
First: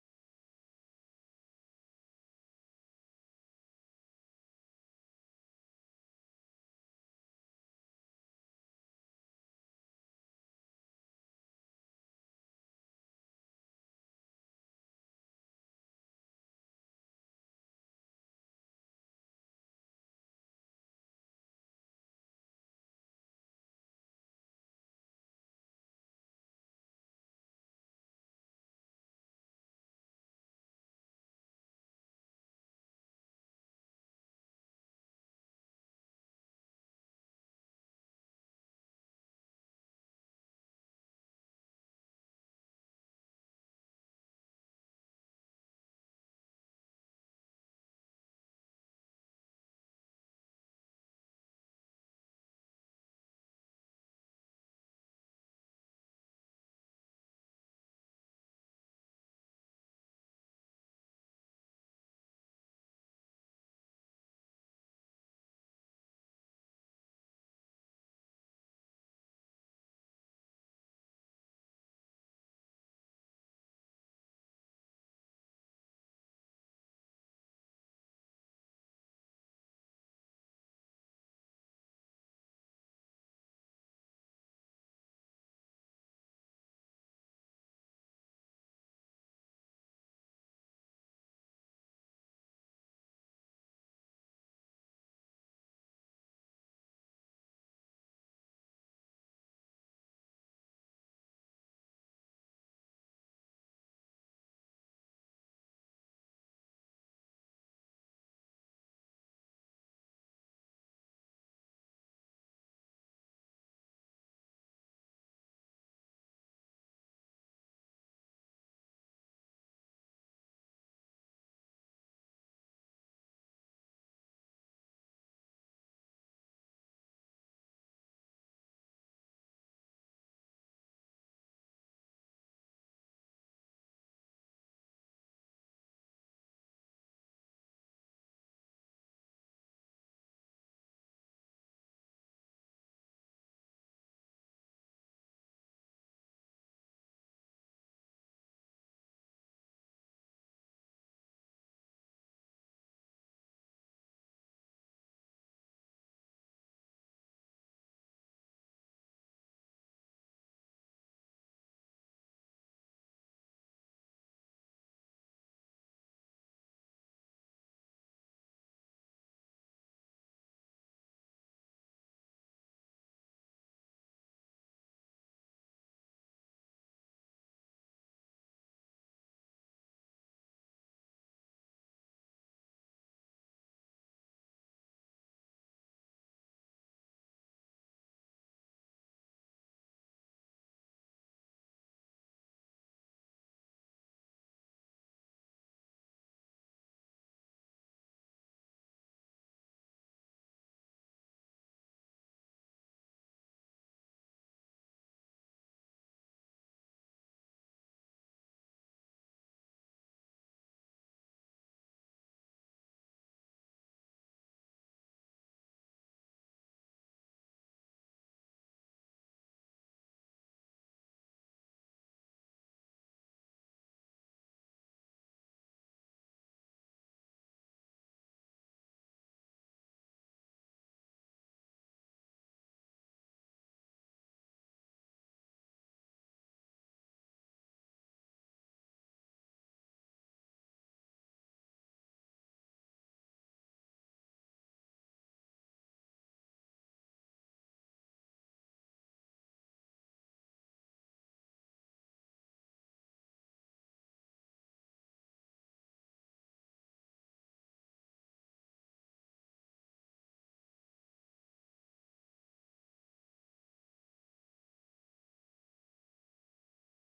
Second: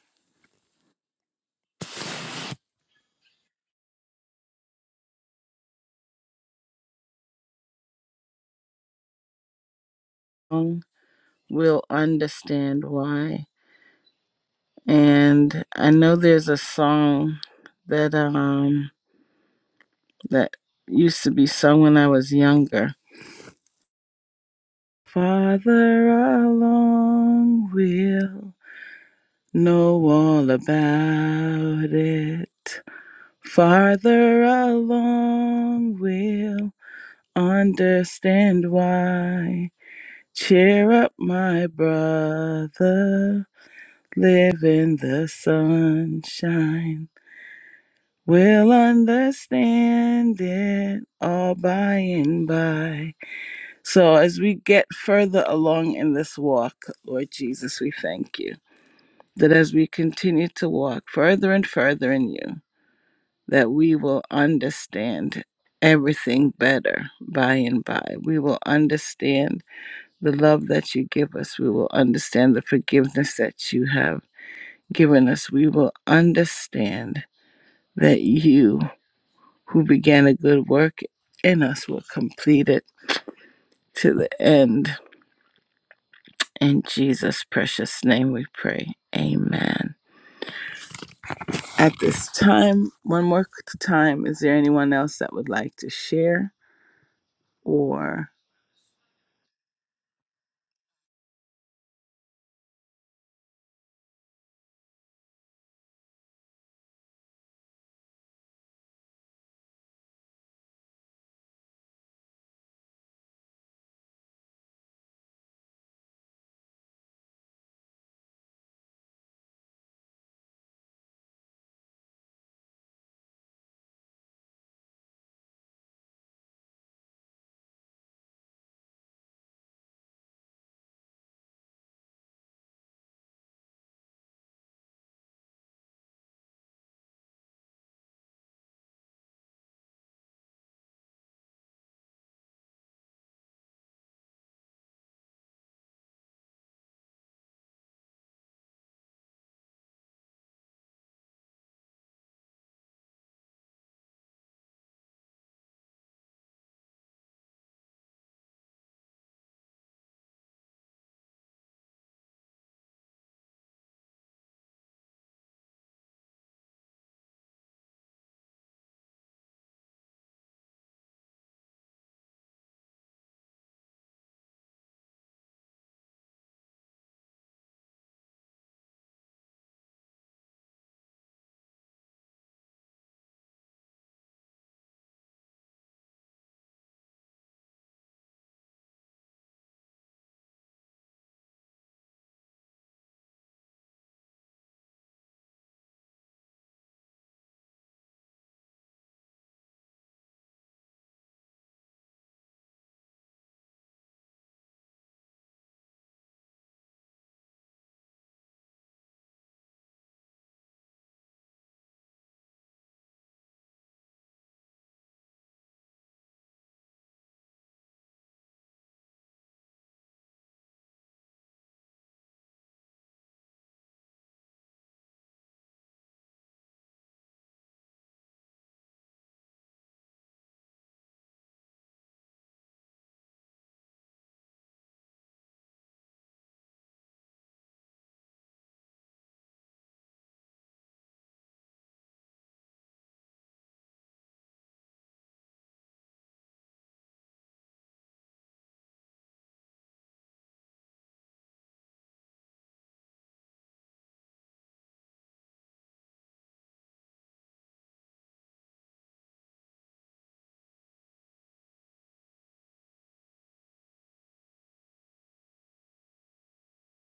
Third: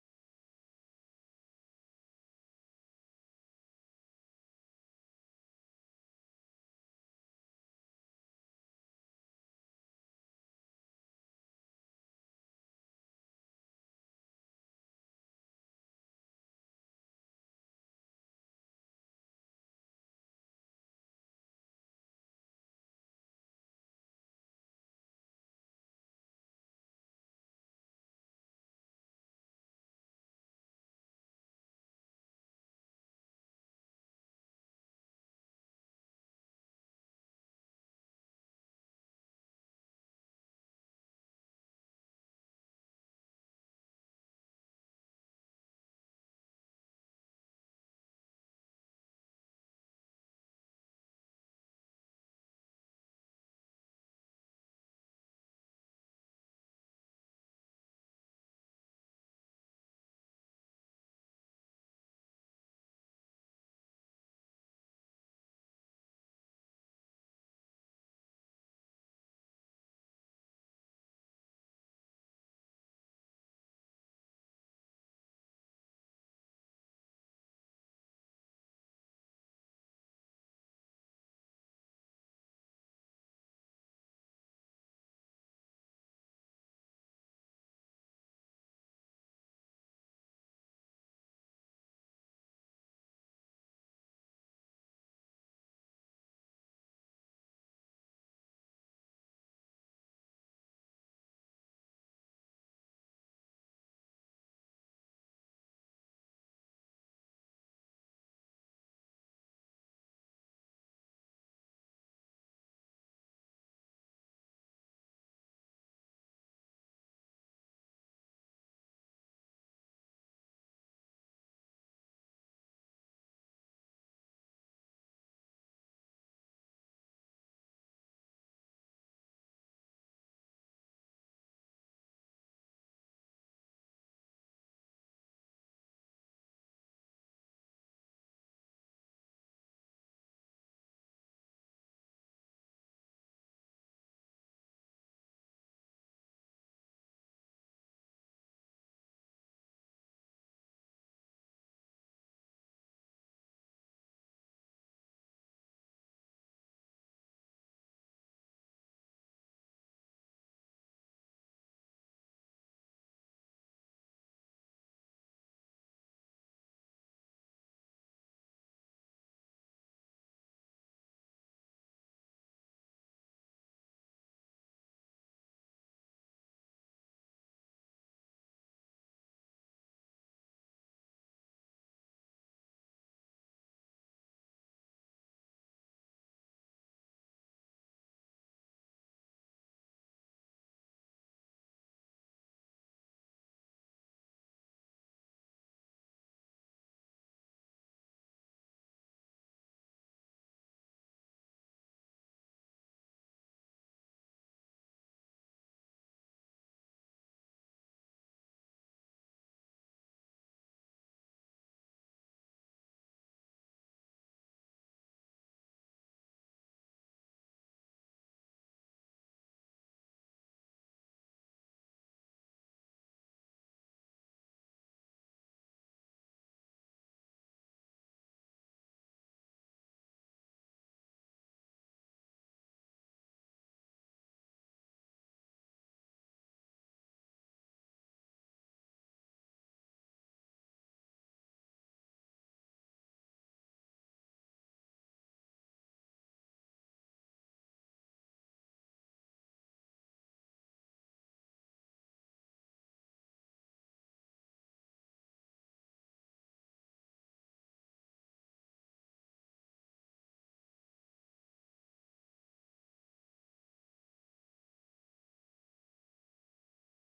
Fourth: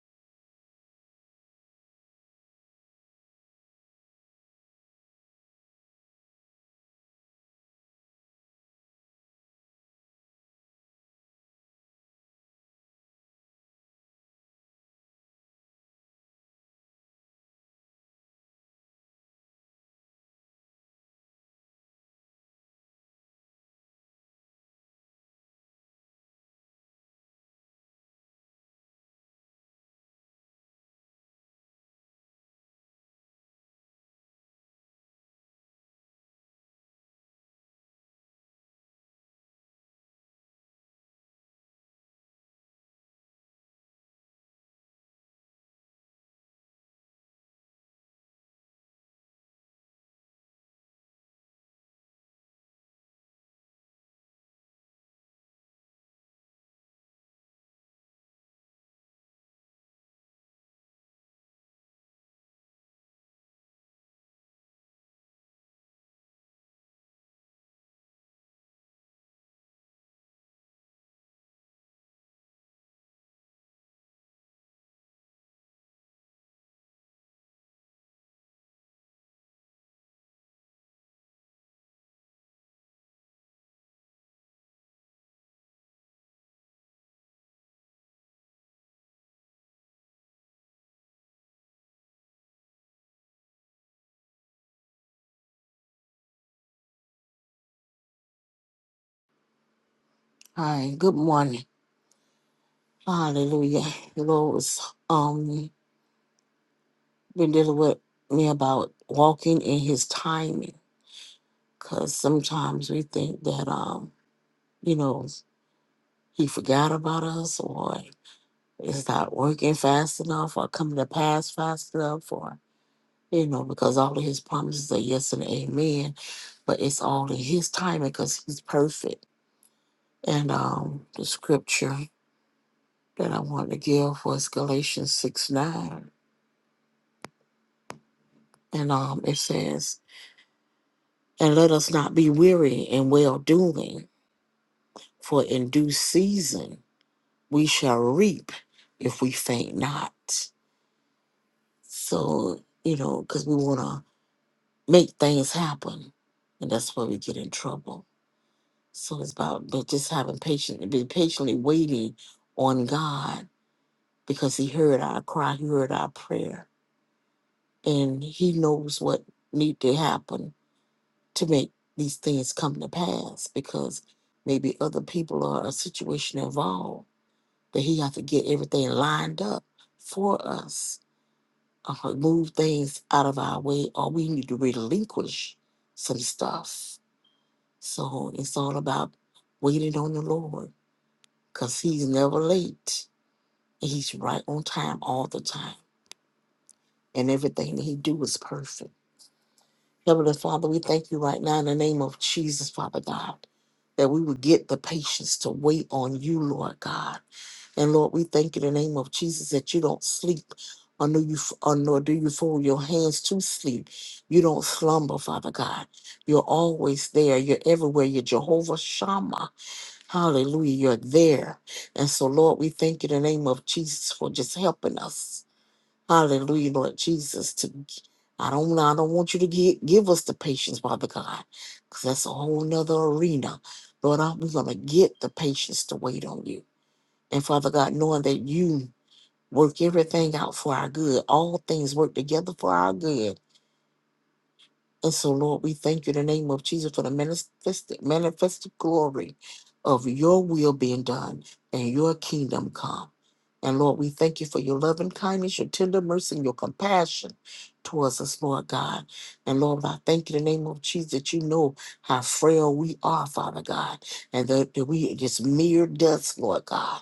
Speaker 1: Um, We'll understand why. And I know there's a song that um that used to be sung when I was younger. Father I long will know all about it. Farther along, we'll understand why. Cheer up, my brother. Live in the sunshine. We'll understand it all by and by. So, as we get further along in this walk, Lord Jesus, we thank you that as we continue to walk further and further in you, that we will understand everything better by and by. We will understand the love that you give us. We will understand the forgiveness that you have given us. We will understand that you, who began a good work in us, will complete it to the end. In Jesus' precious name we pray. Amen. At this time, one more time, is there anyone else that would like to share or?
Speaker 3: Hi, good morning. Hallelujah. The Lord was um been dealing with me about walking in his timing. Cause sometimes we think that um, you know, he forgot about us or it's not working fast enough or coming to pass fast enough or you know, because all of his promises are yes and amen, but it's all in his timing because he's perfect. And um the scripture that I wanted to give was Galatians six nine. and um, it says, "And let us not be weary in well doing, for in due season we shall reap if we faint not." So you know, because we want to make things happen, and that's where we get in trouble. So it's about but just having patience, be patiently waiting on God because He heard our cry, He heard our prayer, and He knows what need to happen to make these things come to pass because maybe other people or a situation involved that he got to get everything lined up for us or move things out of our way or we need to relinquish some stuff so it's all about waiting on the lord because he's never late he's right on time all the time and everything that he do is perfect Heavenly Father, we thank you right now in the name of Jesus, Father God, that we would get the patience to wait on you, Lord God. And Lord, we thank you in the name of Jesus that you don't sleep. Or, know you, or nor do you fold your hands to sleep. You don't slumber, Father God. You're always there. You're everywhere. You're Jehovah Shammah. Hallelujah. You're there. And so, Lord, we thank you in the name of Jesus for just helping us Hallelujah, Lord Jesus. To I don't I don't want you to get, give us the patience, Father God, because that's a whole nother arena. Lord, I, we're gonna get the patience to wait on you. And Father God, knowing that you work everything out for our good, all things work together for our good and so, Lord, we thank you in the name of Jesus for the manifested, manifested glory of your will being done and your kingdom come. And Lord, we thank you for your loving kindness, your tender mercy, and your compassion towards us, Lord God. And Lord, I thank you in the name of Jesus that you know how frail we are, Father God, and that, that we are just mere dust, Lord God.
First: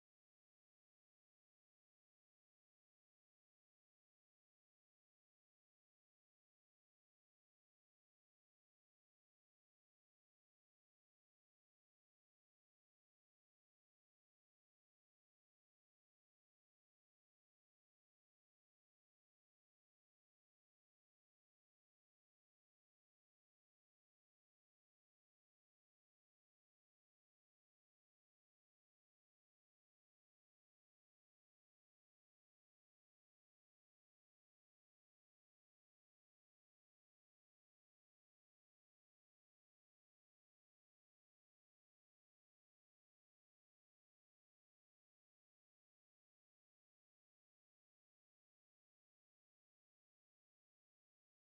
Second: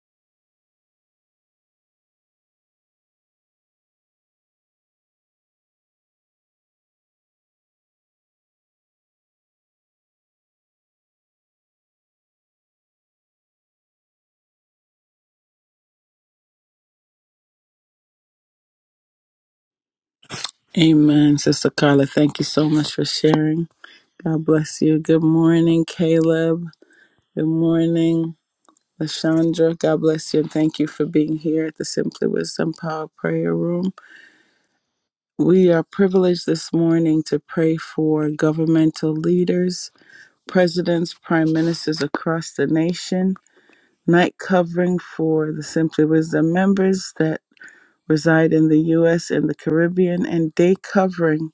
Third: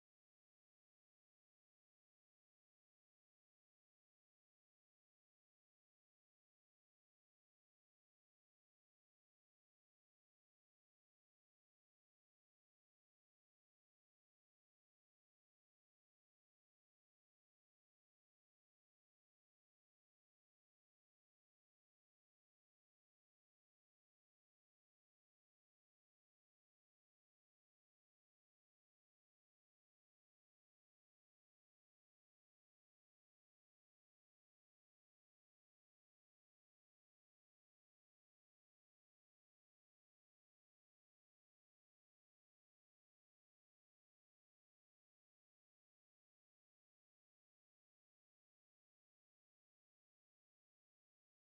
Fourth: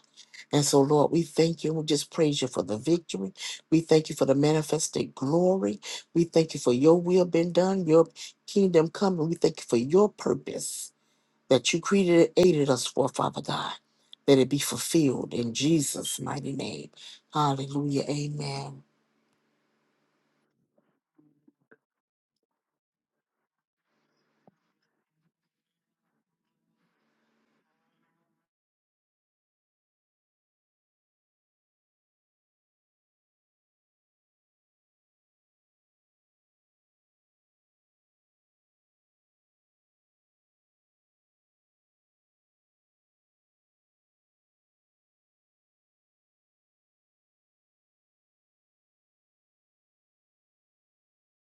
Speaker 3: And so, Lord, we thank you. We just praise you for the victory. We thank you for the manifested glory. We thank you for your will being done, your kingdom coming. We thank you for your purpose that you created and aided us for, Father God. That it be fulfilled in Jesus' mighty name. Hallelujah. Amen.
Speaker 1: Amen, Sister Carla. Thank you so much for sharing. God bless you. Good morning, Caleb. Good morning, Lashandra. God bless you and thank you for being here at the Simply Wisdom Power Prayer Room. We are privileged this morning to pray for governmental leaders, presidents, prime ministers across the nation, night covering for the Simply Wisdom members that reside in the U.S. and the Caribbean, and day covering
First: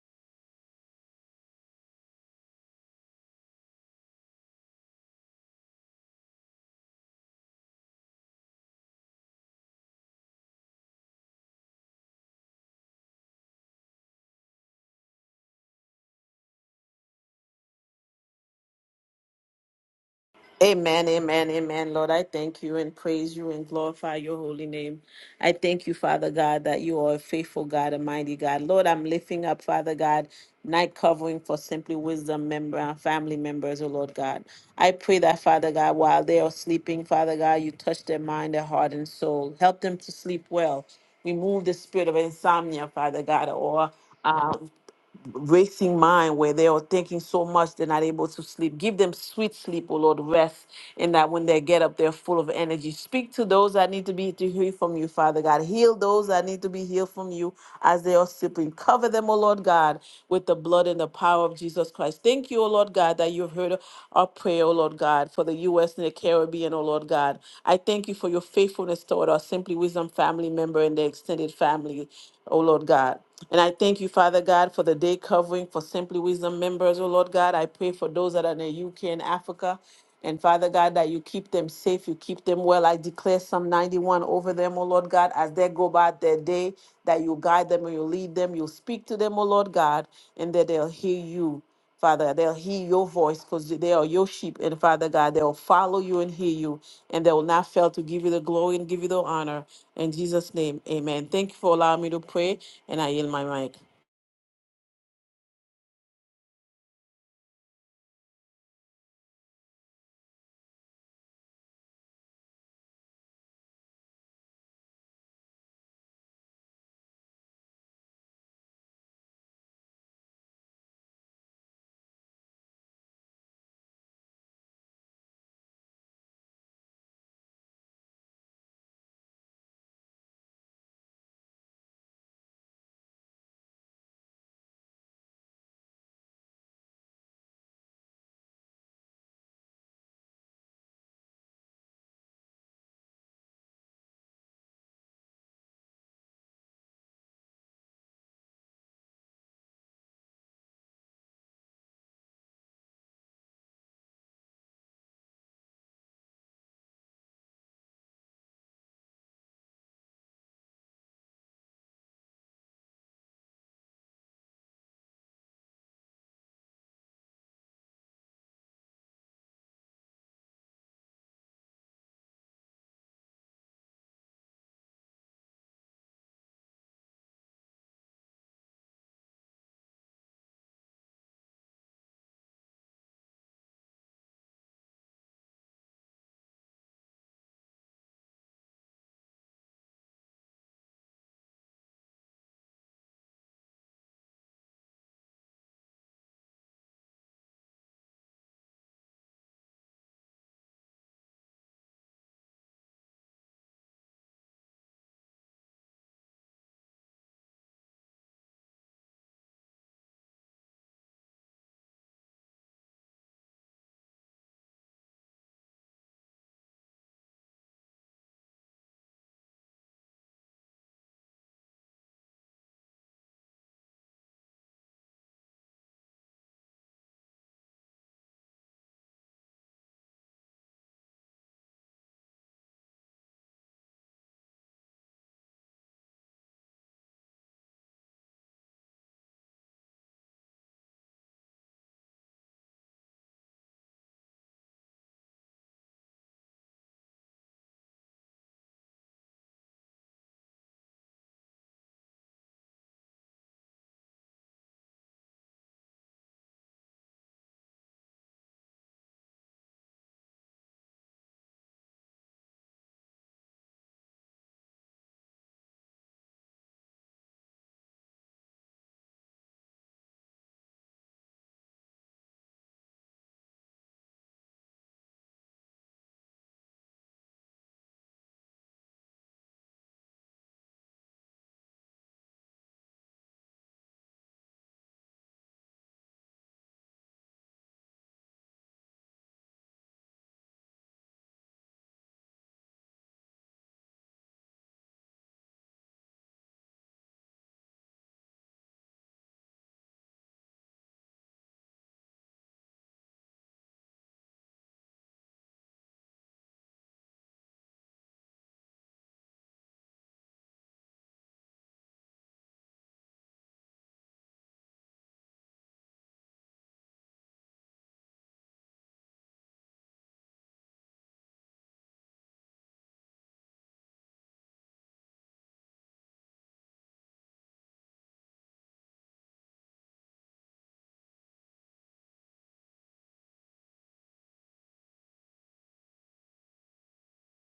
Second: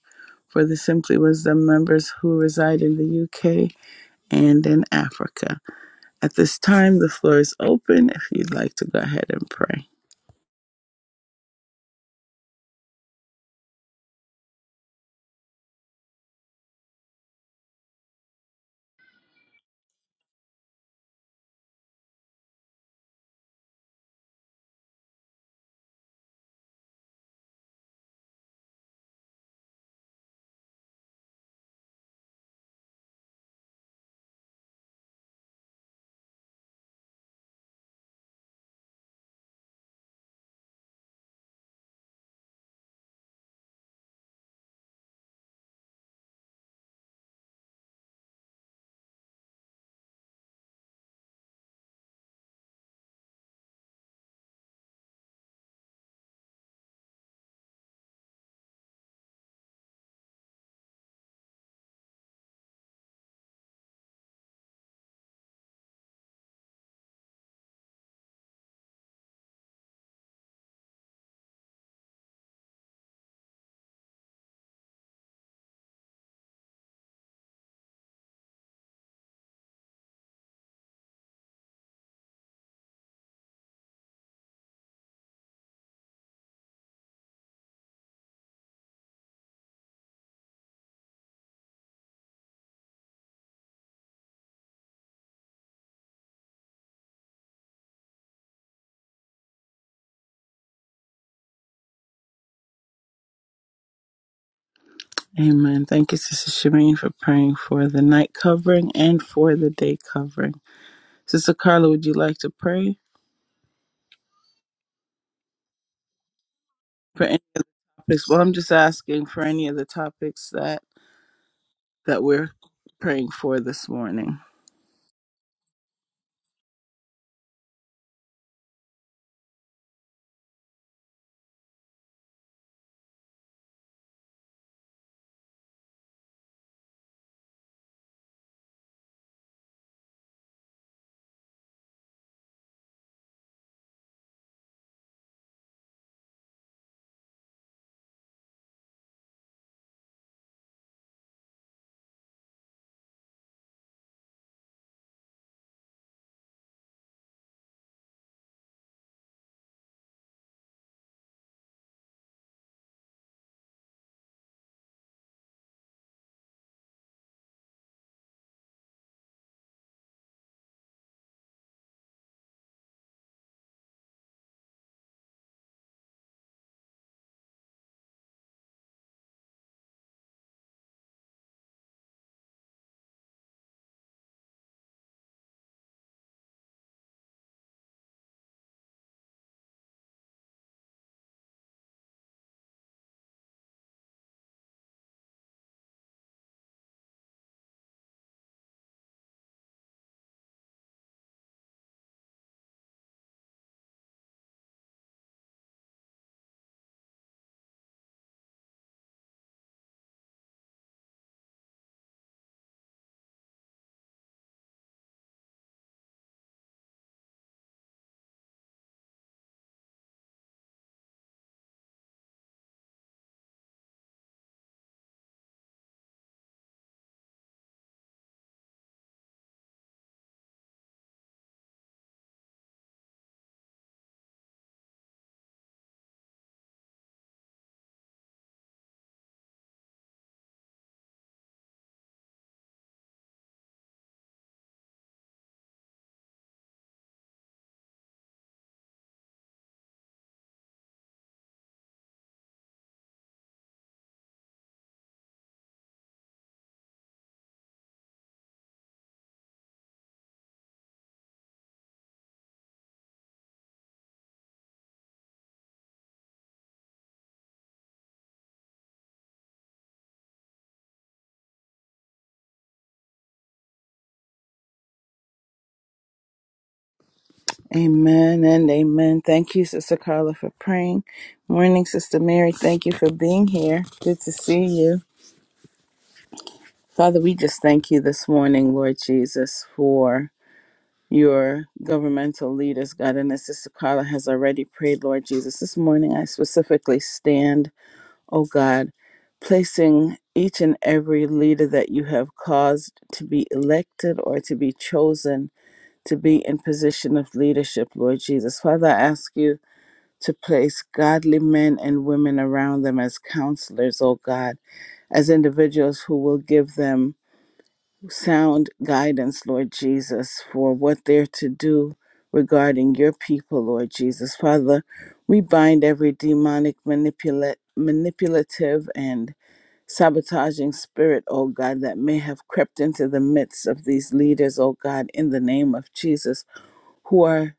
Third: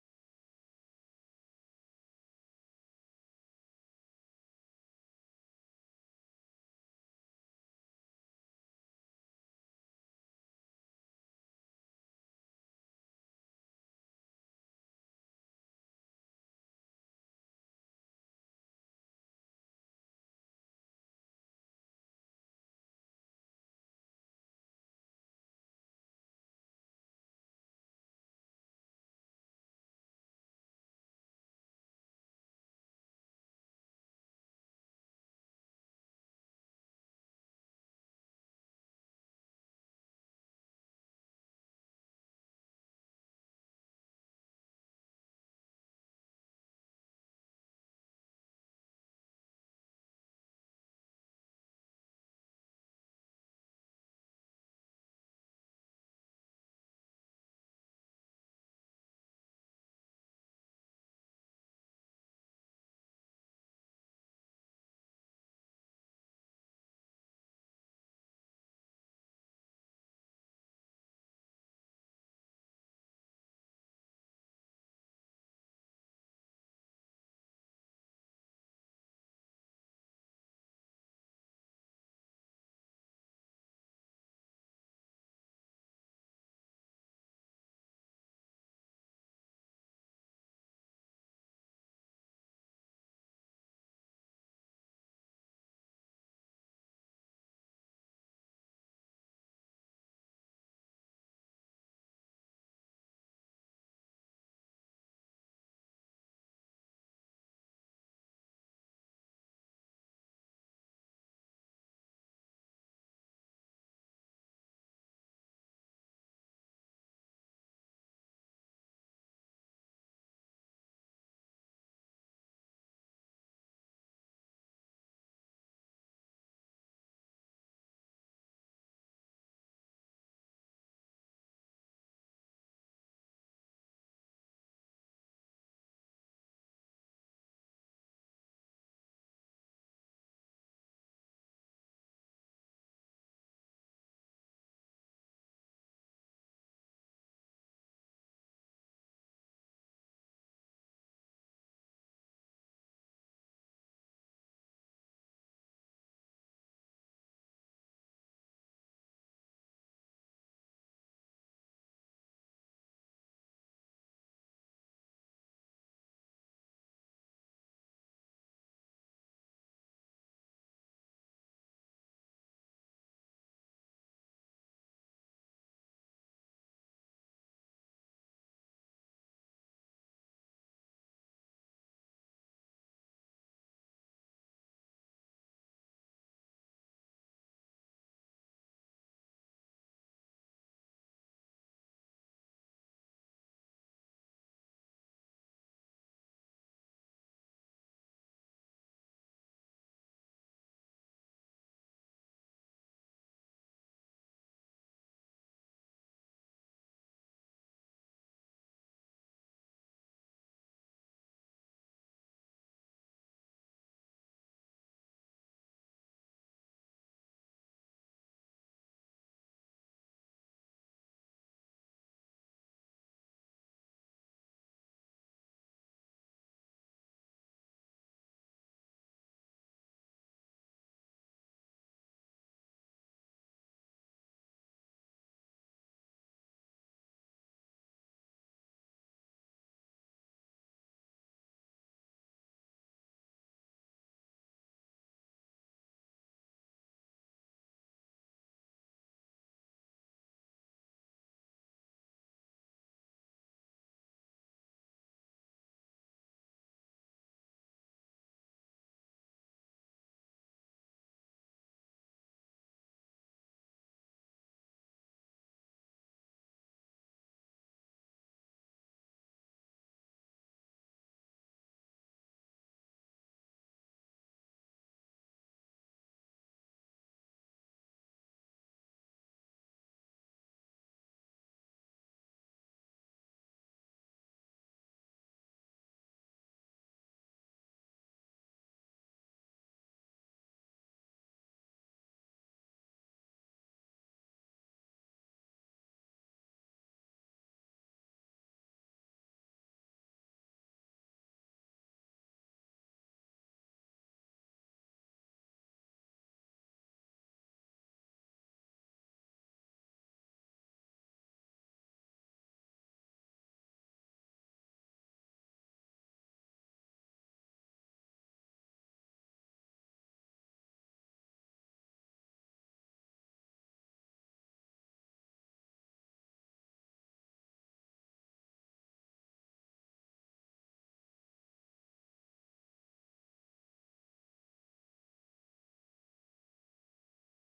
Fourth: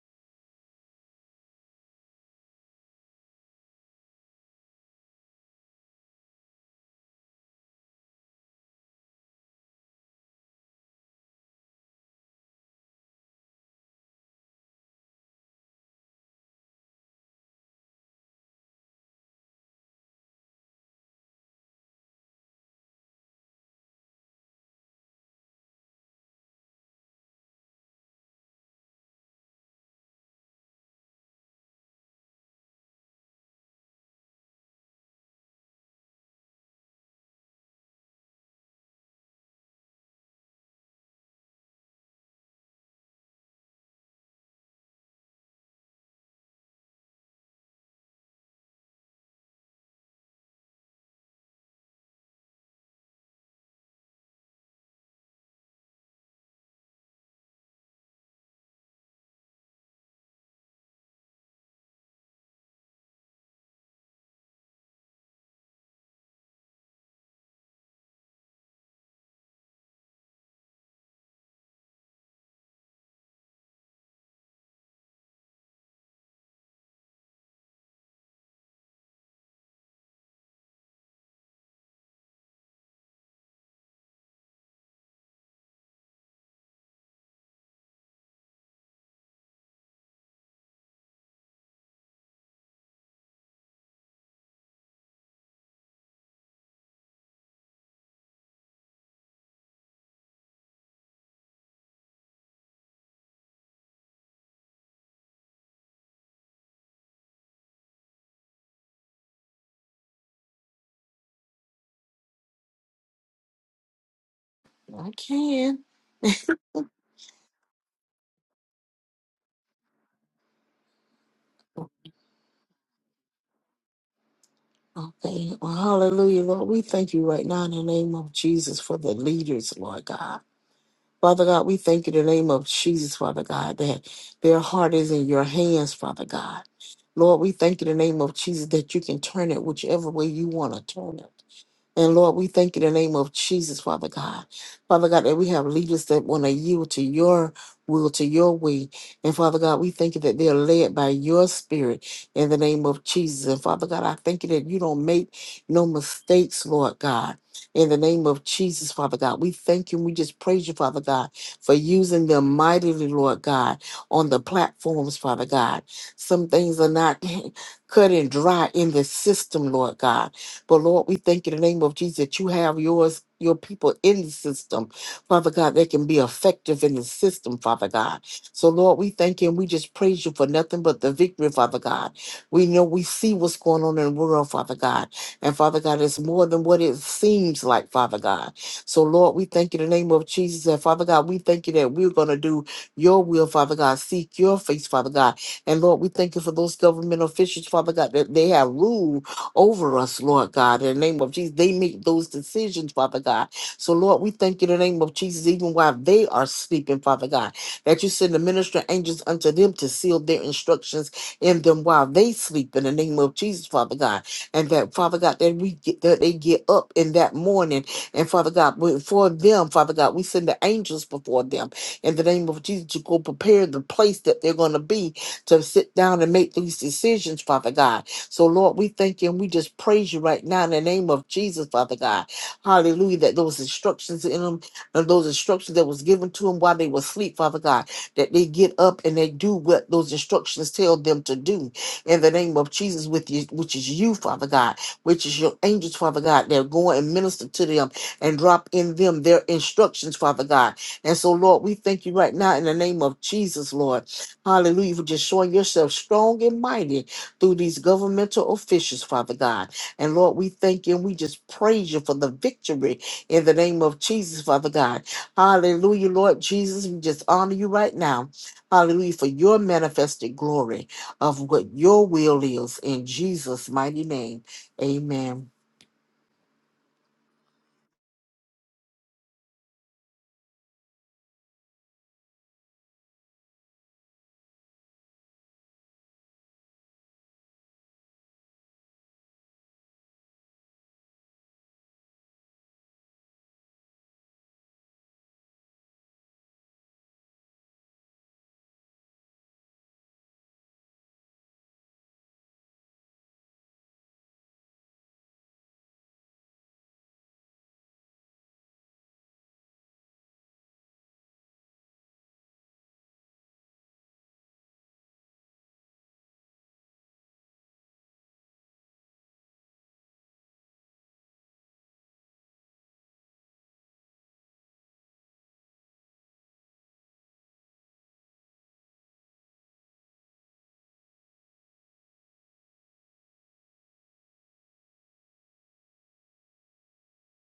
Speaker 1: for the Simply Wisdom members who reside in the UK and in Africa. At this time, the floor is open if you'd like to go ahead and pray.
Speaker 2: Amen, amen, amen. Lord, I thank you and praise you and glorify your holy name. I thank you, Father God, that you are a faithful God, a mighty God. Lord, I'm lifting up, Father God, night covering for Simply Wisdom member and family members, oh Lord God. I pray that, Father God, while they are sleeping, Father God, you touch their mind, their heart, and soul. Help them to sleep well. Remove the spirit of insomnia, Father God, or um, racing mind where they are thinking so much they're not able to sleep. Give them sweet sleep, O Lord, rest, and that when they get up, they're full of energy. Speak to those that need to be to hear from you, Father God. Heal those that need to be healed from you as they are sleeping. Cover them, O Lord God, with the blood and the power of Jesus Christ. Thank you, O Lord God, that you've heard our prayer, O Lord God, for the U.S. and the Caribbean, O Lord God. I thank you for your faithfulness toward our Simply Wisdom family member and their extended family, O Lord God. And I thank you, Father God, for the day covering for Simply Wisdom members. Oh, Lord God, I pray for those that are in the UK and Africa. And Father God, that you keep them safe, you keep them well. I declare Psalm 91 over them, oh Lord God, as they go about their day, that you guide them and you lead them, you speak to them, oh Lord God, and that they'll hear you. Father, they'll hear your voice because they are your sheep. And Father God, they'll follow you and hear you. And they will not fail to give you the glory and give you the honor. In Jesus' name, amen. Thank you for allowing me to pray. And I yield my mic.
Speaker 1: Amen. Thank you, Sister Shemaine, for praying for the night covering and for the day covering. Sister Carla, would you like to pray
Speaker 3: I can.
Speaker 1: for any topics? Well, I'm just asking for any of the topics that that we're praying for this morning.
Speaker 3: Okay. Well, hallelujah, Lord. We thank you right now in the name of Jesus for the leaders, Lord God. Father God, we thank you in the name of Jesus, Father God, that their heart is in your hands, Father God. Lord, we thank you in the name of Jesus that you can turn it whichever way you want to turn it. And Lord, we thank you in the name of Jesus, Father God. Father God, that we have leaders that want to yield to your will, to your way. And Father God, we thank you that they're led by your spirit in the name of Jesus. And Father God, I thank you that you don't make no mistakes, Lord God. In the name of Jesus, Father God, we thank you and we just praise you, Father God, for using them mightily, Lord God, on the platforms, Father God. Some things are not cut and dry in the system, Lord God. But Lord, we thank you in the name of Jesus that you have yours, your people in the system, Father God, that can be effective in the system, Father God. So Lord, we thank you and we just praise you for nothing but the victory, Father God. We know we see what's going on in the world, Father God. And Father God, it's more than what it seems like, Father God. So Lord, we thank you in the name of Jesus. And Father God, we thank you that we're going to do your will, Father God. Seek your face, Father God. And Lord, we thank you for those government officials, Father God, that they have ruled over us, Lord God. In the name of Jesus, they make those decisions, Father God. So, Lord, we thank you in the name of Jesus, even while they are sleeping, Father God, that you send the minister angels unto them to seal their instructions in them while they sleep in the name of Jesus, Father God. And that, Father God, that we get that they get up in that morning. And Father God, we- for them, Father God, we send the angels before them in the name of Jesus to go prepare the place that they're going to be to sit down and make these decisions, Father God. So, Lord, we thank you and we just praise you right now in the name of Jesus, Father God. Hallelujah. That those instructions in them, and those instructions that was given to them while they were asleep, Father God, that they get up and they do what those instructions tell them to do in the name of Jesus, with you, which is you, Father God, which is your angels, Father God. They're going and minister to them and drop in them their instructions, Father God. And so, Lord, we thank you right now in the name of Jesus, Lord. Hallelujah. For just showing yourself strong and mighty through these governmental officials, Father God. And Lord, we thank you and we just praise you for the victory in the name of Jesus, Father God. Hallelujah, Lord Jesus. We just honor you right now. Hallelujah, for your manifested glory of what your will is in Jesus' mighty name. Amen.
Speaker 1: Amen and amen. Thank you, Sister Carla, for praying. Morning, Sister Mary. Thank you for being here. Good to see you. Father, we just thank you this morning, Lord Jesus, for your governmental leaders, God. And as Sister Carla has already prayed, Lord Jesus, this morning I specifically stand, oh God, placing each and every leader that you have caused to be elected or to be chosen to be in position of leadership, Lord Jesus. Father, I ask you to place godly men and women around them as counselors, O God, as individuals who will give them sound guidance, Lord Jesus, for what they're to do regarding your people, Lord Jesus. Father, we bind every demonic manipula- manipulative and sabotaging spirit, O God, that may have crept into the midst of these leaders, O God, in the name of Jesus who are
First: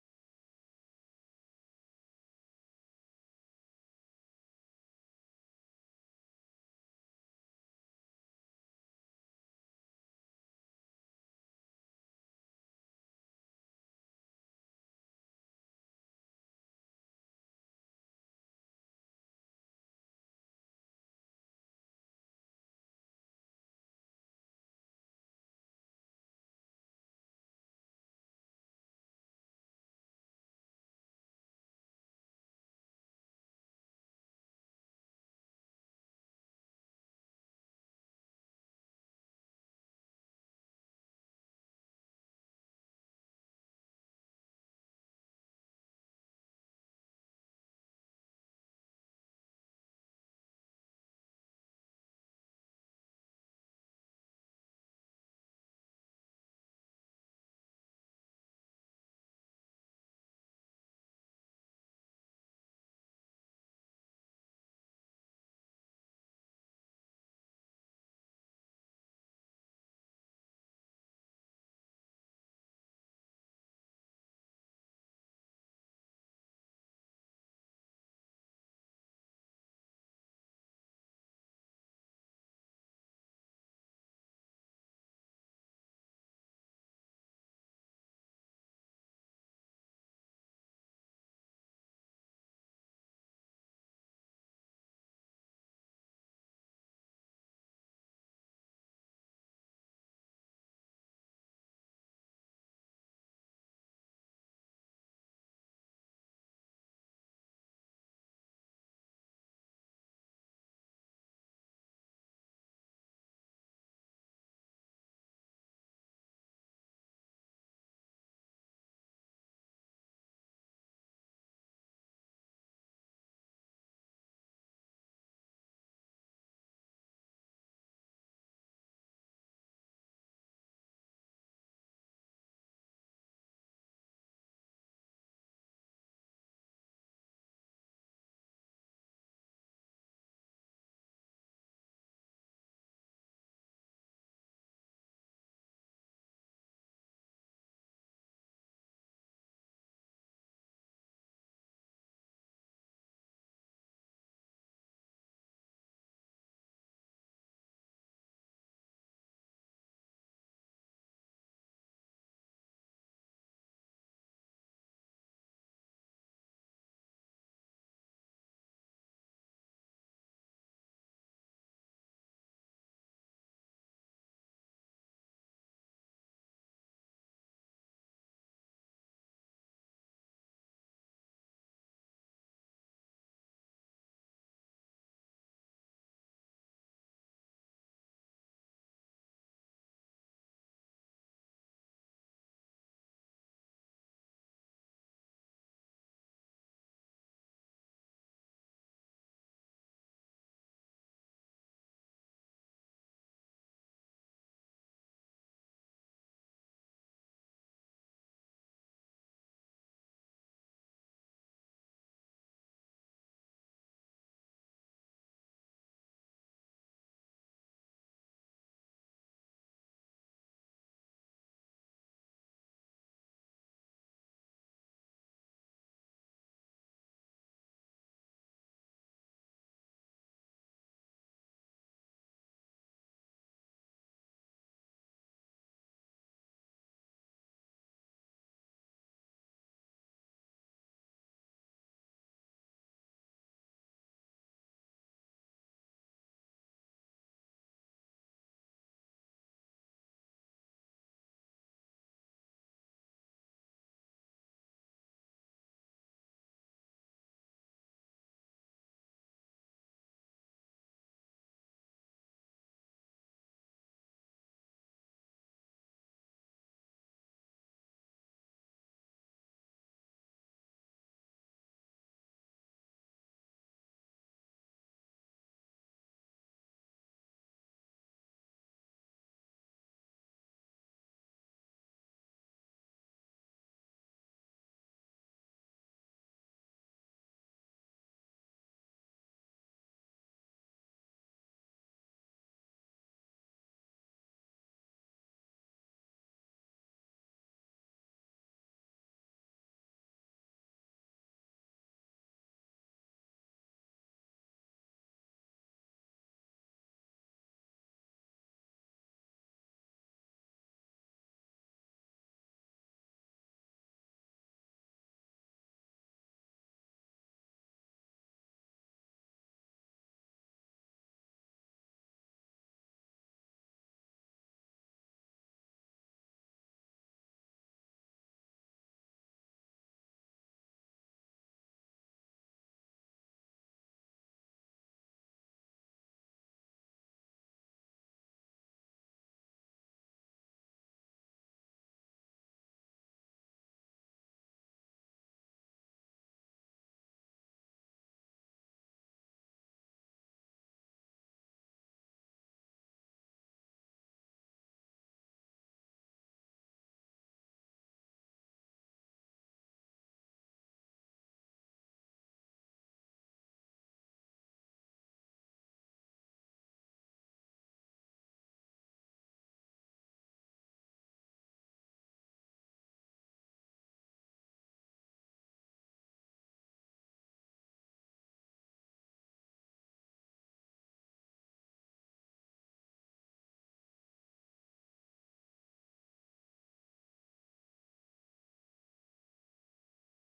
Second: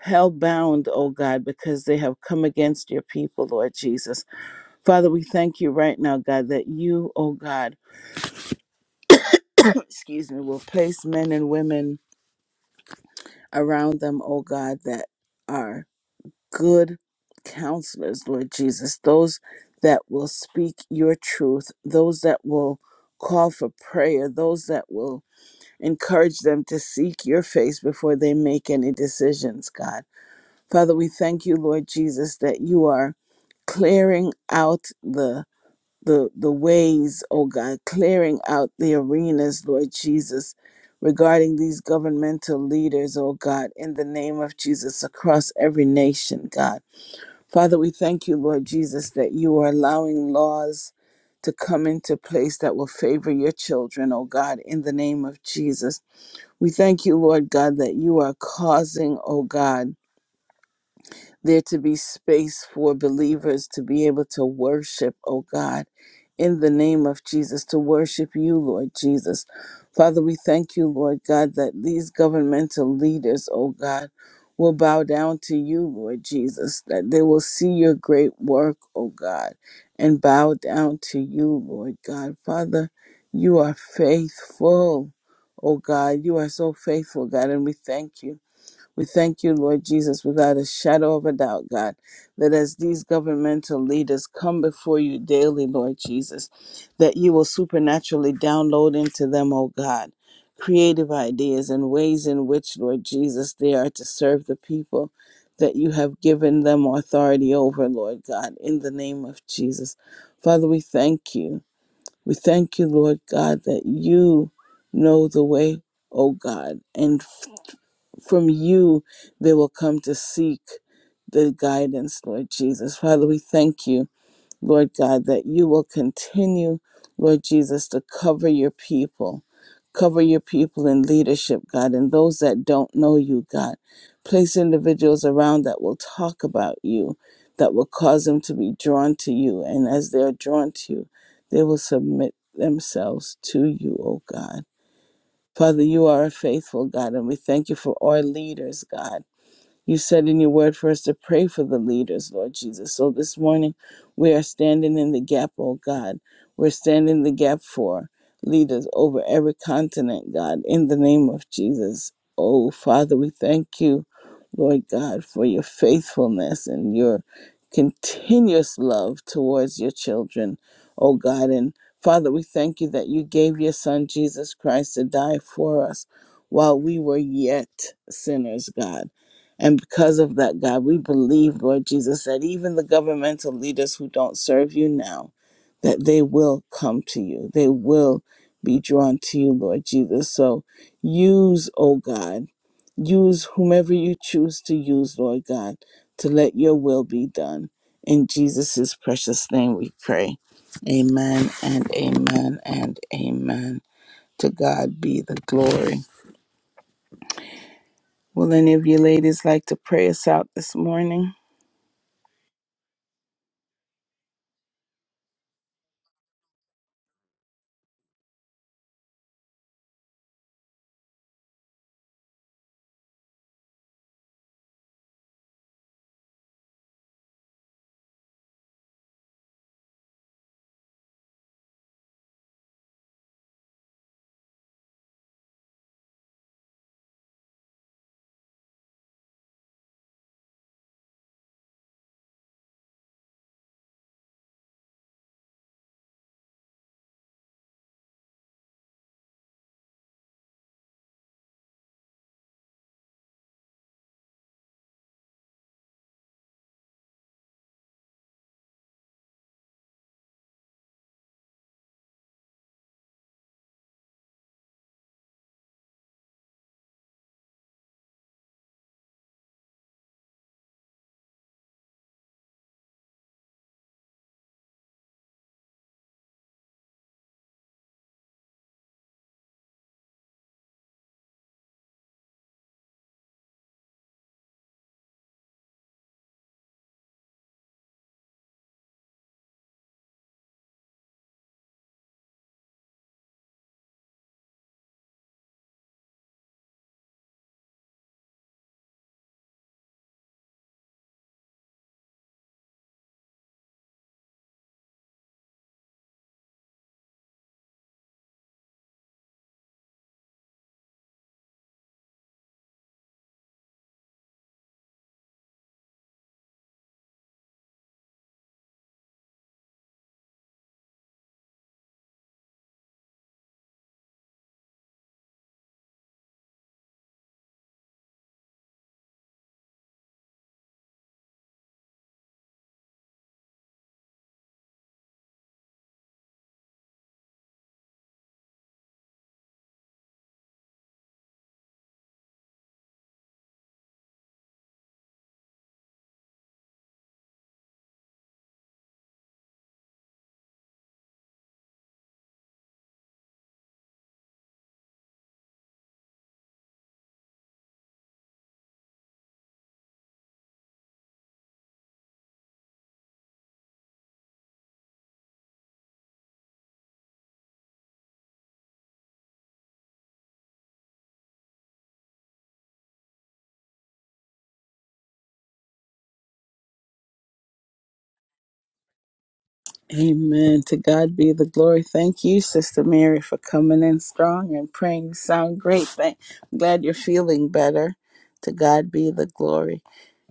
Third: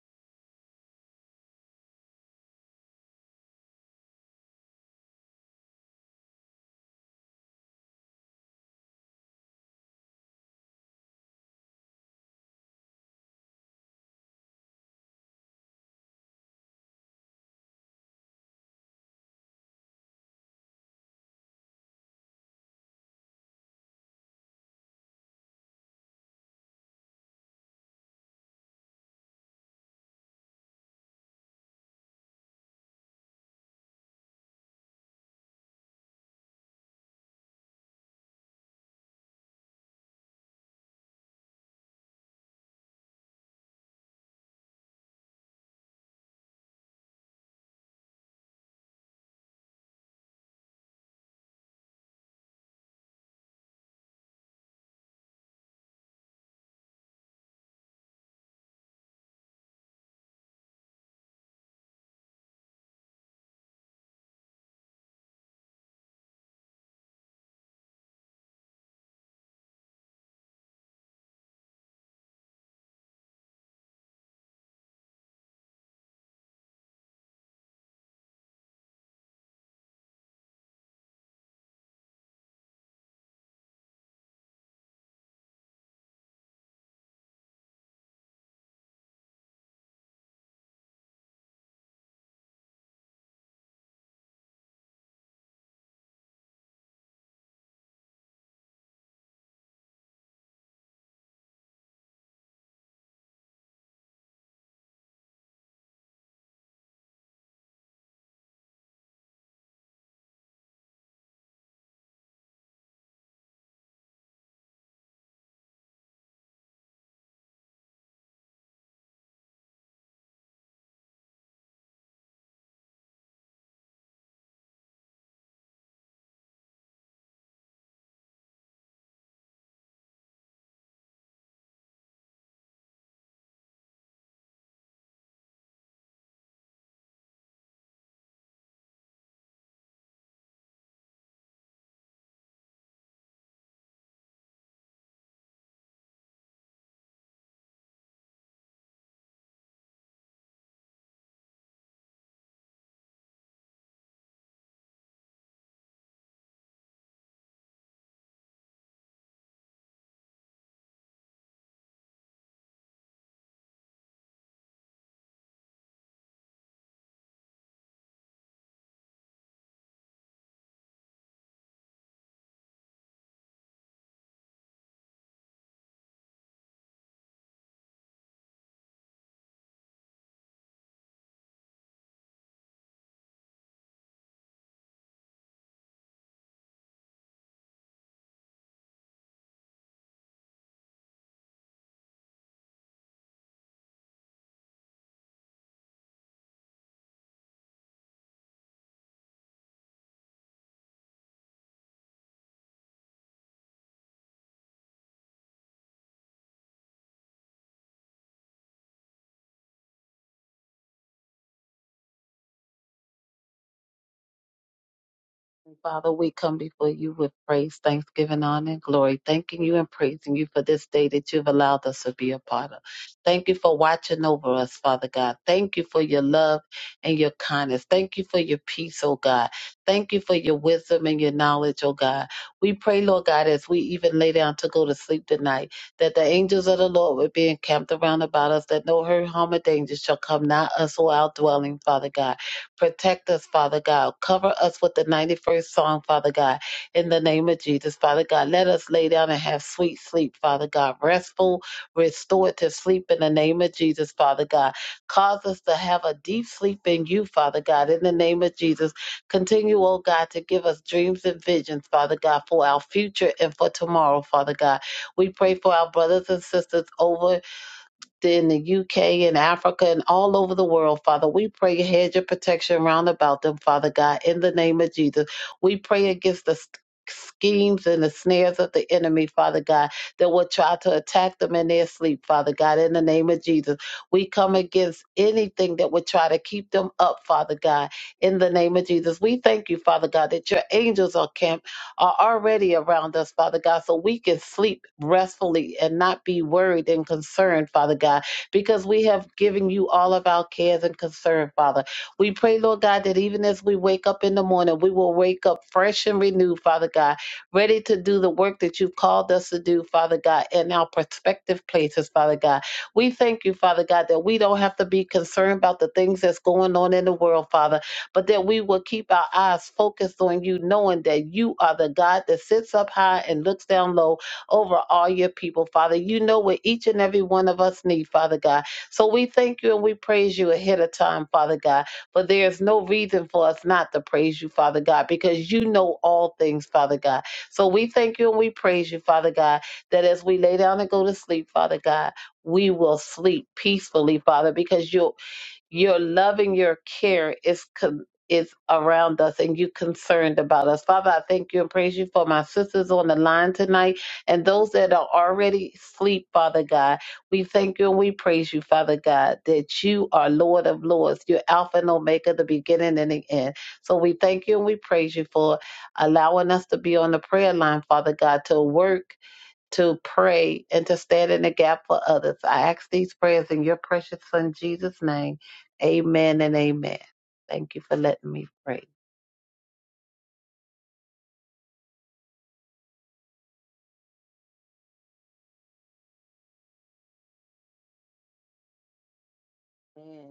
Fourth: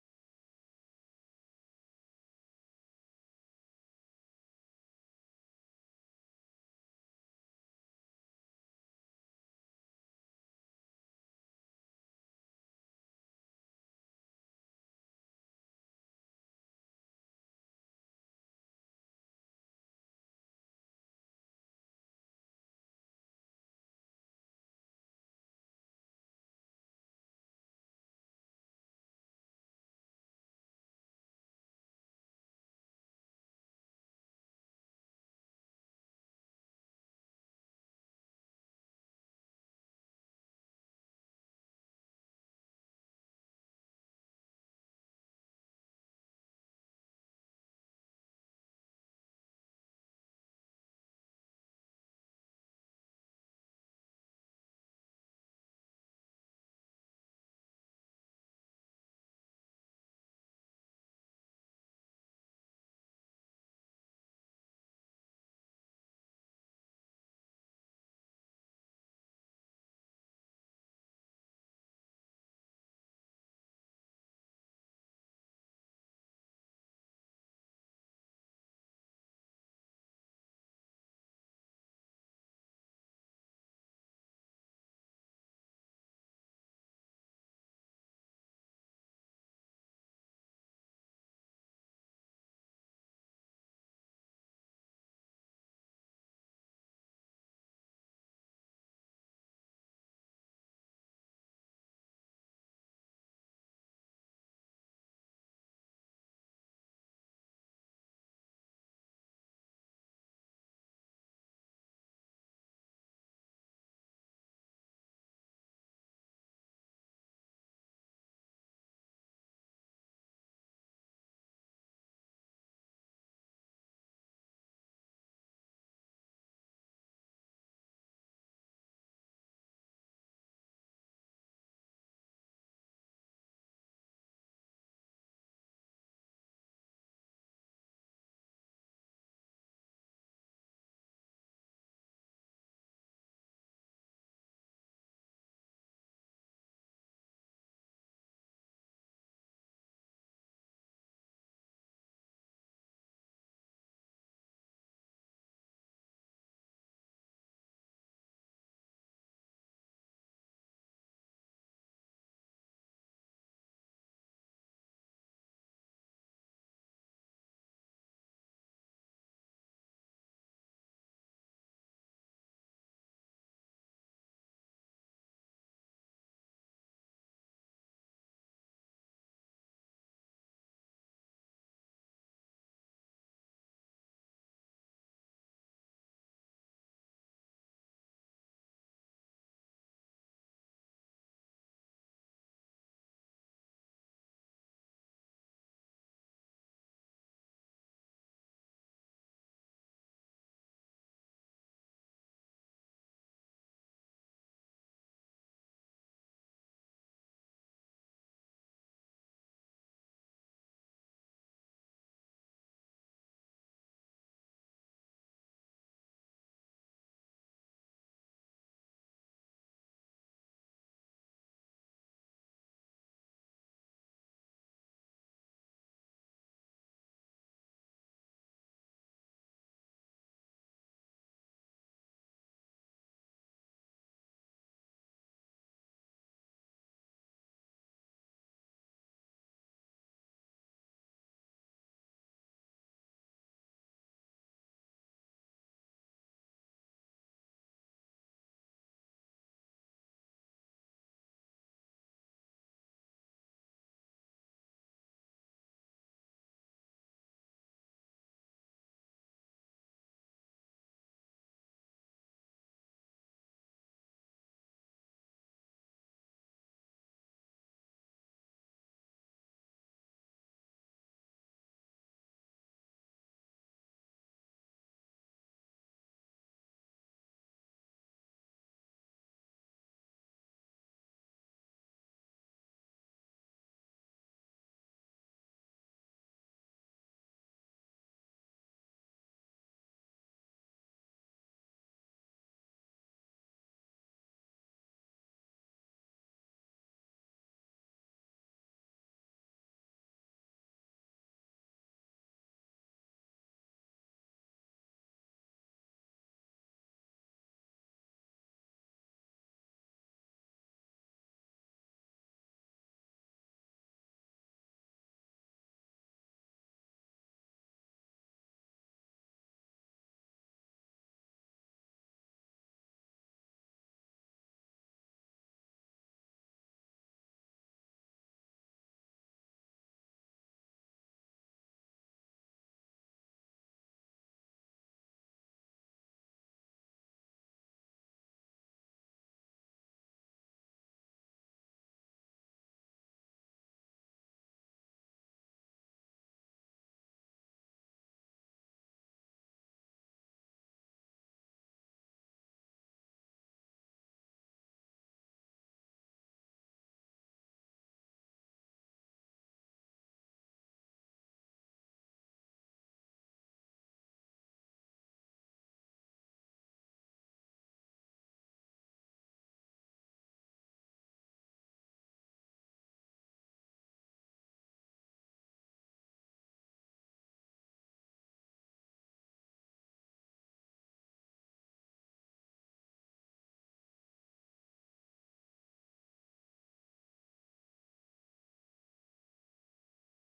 Speaker 1: held bound, oh God, because they have come against your people, Lord Jesus. Father, we thank you right now, God, that you, oh God, excuse me, will place men and women around them, oh God, that are good counselors, Lord Jesus, those that will speak your truth, those that will call for prayer, those that will encourage them to seek your face before they make any decisions, God. Father, we thank you, Lord Jesus, that you are clearing out the the the ways, oh God, clearing out the arenas, Lord Jesus, regarding these governmental leaders, oh God, in the name of Jesus across every nation, God. Father, we thank you, Lord Jesus, that you are allowing laws to come into place that will favor your children, oh God, in the name of Jesus. We thank you, Lord God, that you are causing, oh God, there to be space for believers to be able to worship, oh God, in the name of Jesus, to worship you, Lord Jesus. Father, we thank you, Lord God, that these governmental leaders, oh God, will bow down to you, Lord Jesus, that they will see your great work, oh God, and bow down to you, Lord God. Father, you are faithful, oh God. You are so faithful, God, and we thank you. We thank you, Lord Jesus, without a shadow of a doubt, God, that as these governmental leaders come before you daily, Lord Jesus, that you will supernaturally download into them, oh God, creative ideas and ways in which, Lord Jesus, they are to serve the people that you have given them authority over, Lord God, in the name of Jesus. Father, we thank you. We thank you, Lord God, that you know the way, oh God, and from you they will come to seek the guidance, Lord Jesus. Father, we thank you, Lord God, that you will continue, Lord Jesus, to cover your people. Cover your people in leadership, God, and those that don't know you, God. Place individuals around that will talk about you, that will cause them to be drawn to you. And as they are drawn to you, they will submit themselves to you, O God. Father, you are a faithful God, and we thank you for our leaders, God. You said in your word for us to pray for the leaders, Lord Jesus. So this morning, we are standing in the gap, oh God. We're standing in the gap for leaders over every continent, God, in the name of Jesus. Oh, Father, we thank you, Lord God, for your faithfulness and your continuous love towards your children, oh God. And Father, we thank you that you gave your Son, Jesus Christ, to die for us while we were yet sinners, God. And because of that, God, we believe, Lord Jesus, that even the governmental leaders who don't serve you now, that they will come to you. They will be drawn to you, Lord Jesus. So use, oh God, use whomever you choose to use, Lord God, to let your will be done. In Jesus' precious name we pray. Amen and amen and amen. To God be the glory. Will any of you ladies like to pray us out this morning?
Speaker 4: And Father, we come before you with praise, thanksgiving, honor, and glory, thanking you and praising you for this day that you've allowed us to be a part of. Thank you for watching over us, Father God. Thank you for your love and your kindness. Thank you for your peace, oh God. Thank you for your wisdom and your knowledge, oh God. We pray, Lord God, as we even lay down to go to sleep tonight, that the angels of the Lord would be encamped around about us, that no hurt, harm, or danger shall come nigh us or our dwelling, Father God. Protect us, Father God. Cover us with the 91st song, Father God, in the name of Jesus, Father God. Let us lay down and have sweet sleep, Father God. Restful, restorative sleep in the name of Jesus, Father God. Cause us to have a deep sleep in you, Father God, in the name of Jesus. Continue, oh God, to give us dreams and visions, Father God, for our future and for tomorrow, Father God. We pray for our brothers and sisters over in the UK and Africa and all over the world, Father. We pray a hedge of protection round about them, Father God, in the name of Jesus. We pray against the st- schemes and the snares of the enemy, Father God, that will try to attack them in their sleep, Father God, in the name of Jesus. We come against anything that would try to keep them up, Father God, in the name of Jesus. We thank you, Father God, that your angels are camped are already around us, Father God, so we can sleep restfully and not be worried and concerned, Father God, because we have given you all of our cares and concern, Father. We pray, Lord God, that even as we wake up in the morning, we will wake up fresh and renewed, Father God, ready to do the work that you've called us to do, Father God, in our prospective places, Father God. We thank you, Father God, that we don't have to be concerned about the things that's going on in the world, Father but that we will keep our eyes focused on you, knowing that you are the God that sits up high and looks down low over all your people, Father. You know what each and every one of us need, Father God. So we thank you and we praise you ahead of time, Father God. But there is no reason for us not to praise you, Father God, because you know all things, Father God. So we thank you and we praise you, Father God, that as we lay down and go to sleep, Father God, we will sleep peacefully, Father, because you're your love and your care is con- is around us and you concerned about us. Father, I thank you and praise you for my sisters on the line tonight and those that are already asleep, Father God. We thank you and we praise you, Father God, that you are Lord of Lords. You're Alpha and Omega, the beginning and the end. So we thank you and we praise you for allowing us to be on the prayer line, Father God, to work to pray and to stand in the gap for others. I ask these prayers in your precious son Jesus' name. Amen and amen. Thank you for letting me pray.
Speaker 1: Amen. To God be the glory. Thank you, Sister Mary, for coming in strong and praying. You sound great. Thank, I'm glad you're feeling better. To God be the glory.
Speaker 4: Amen.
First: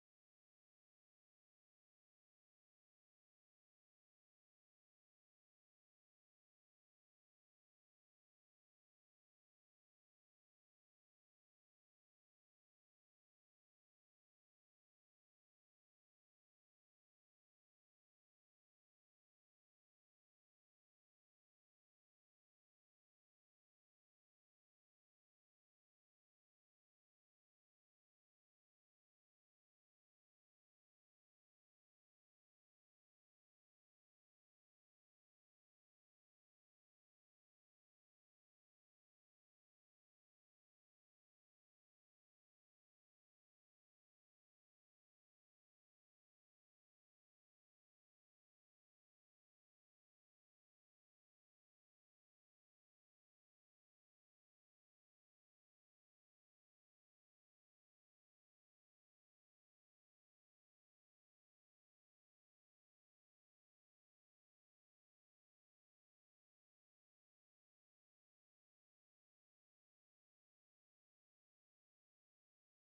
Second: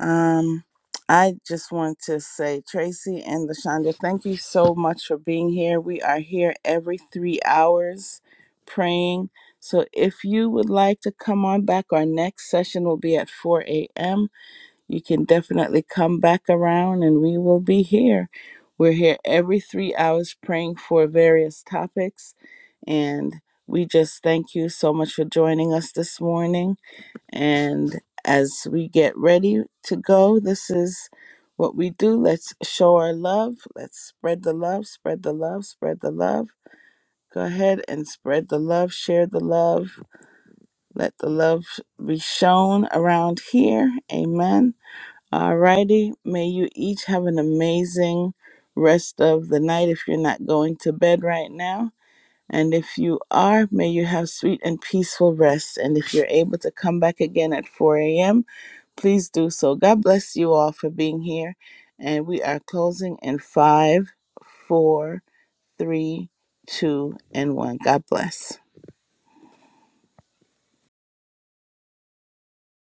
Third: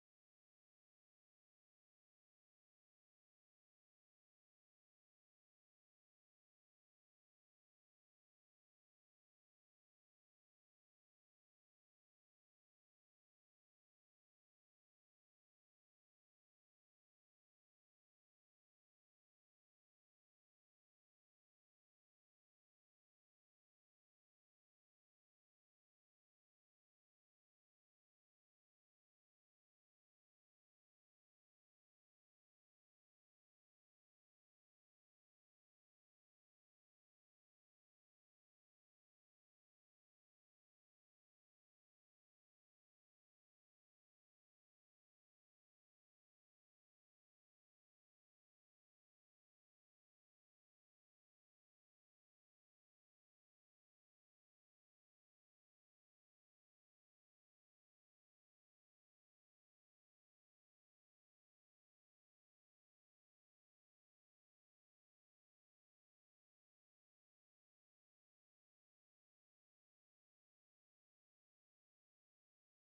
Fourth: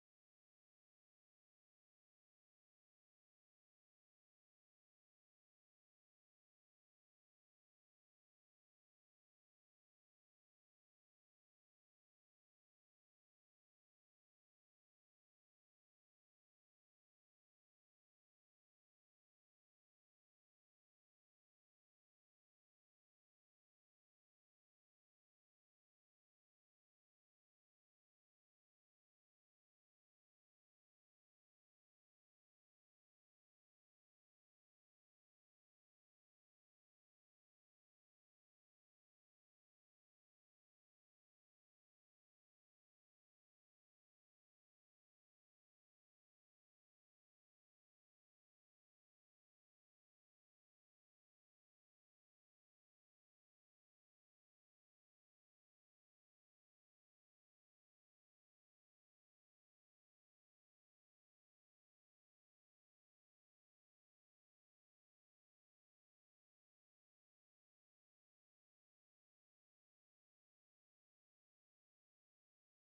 Speaker 1: Um, I just want to say, Tracy and Lashonda, thank you so much for being here. We are here every three hours praying. So if you would like to come on back, our next session will be at 4 a.m you can definitely come back around and we will be here. We're here every three hours praying for various topics. And we just thank you so much for joining us this morning. And as we get ready to go, this is what we do. Let's show our love. Let's spread the love, spread the love, spread the love. Go ahead and spread the love, share the love. Let the love be shown around here. Amen. Alrighty, may you each have an amazing rest of the night if you're not going to bed right now. And if you are, may you have sweet and peaceful rest. And if you're able to come back again at 4 a.m., please do so. God bless you all for being here. And we are closing in five, four, three, two, and one. God bless.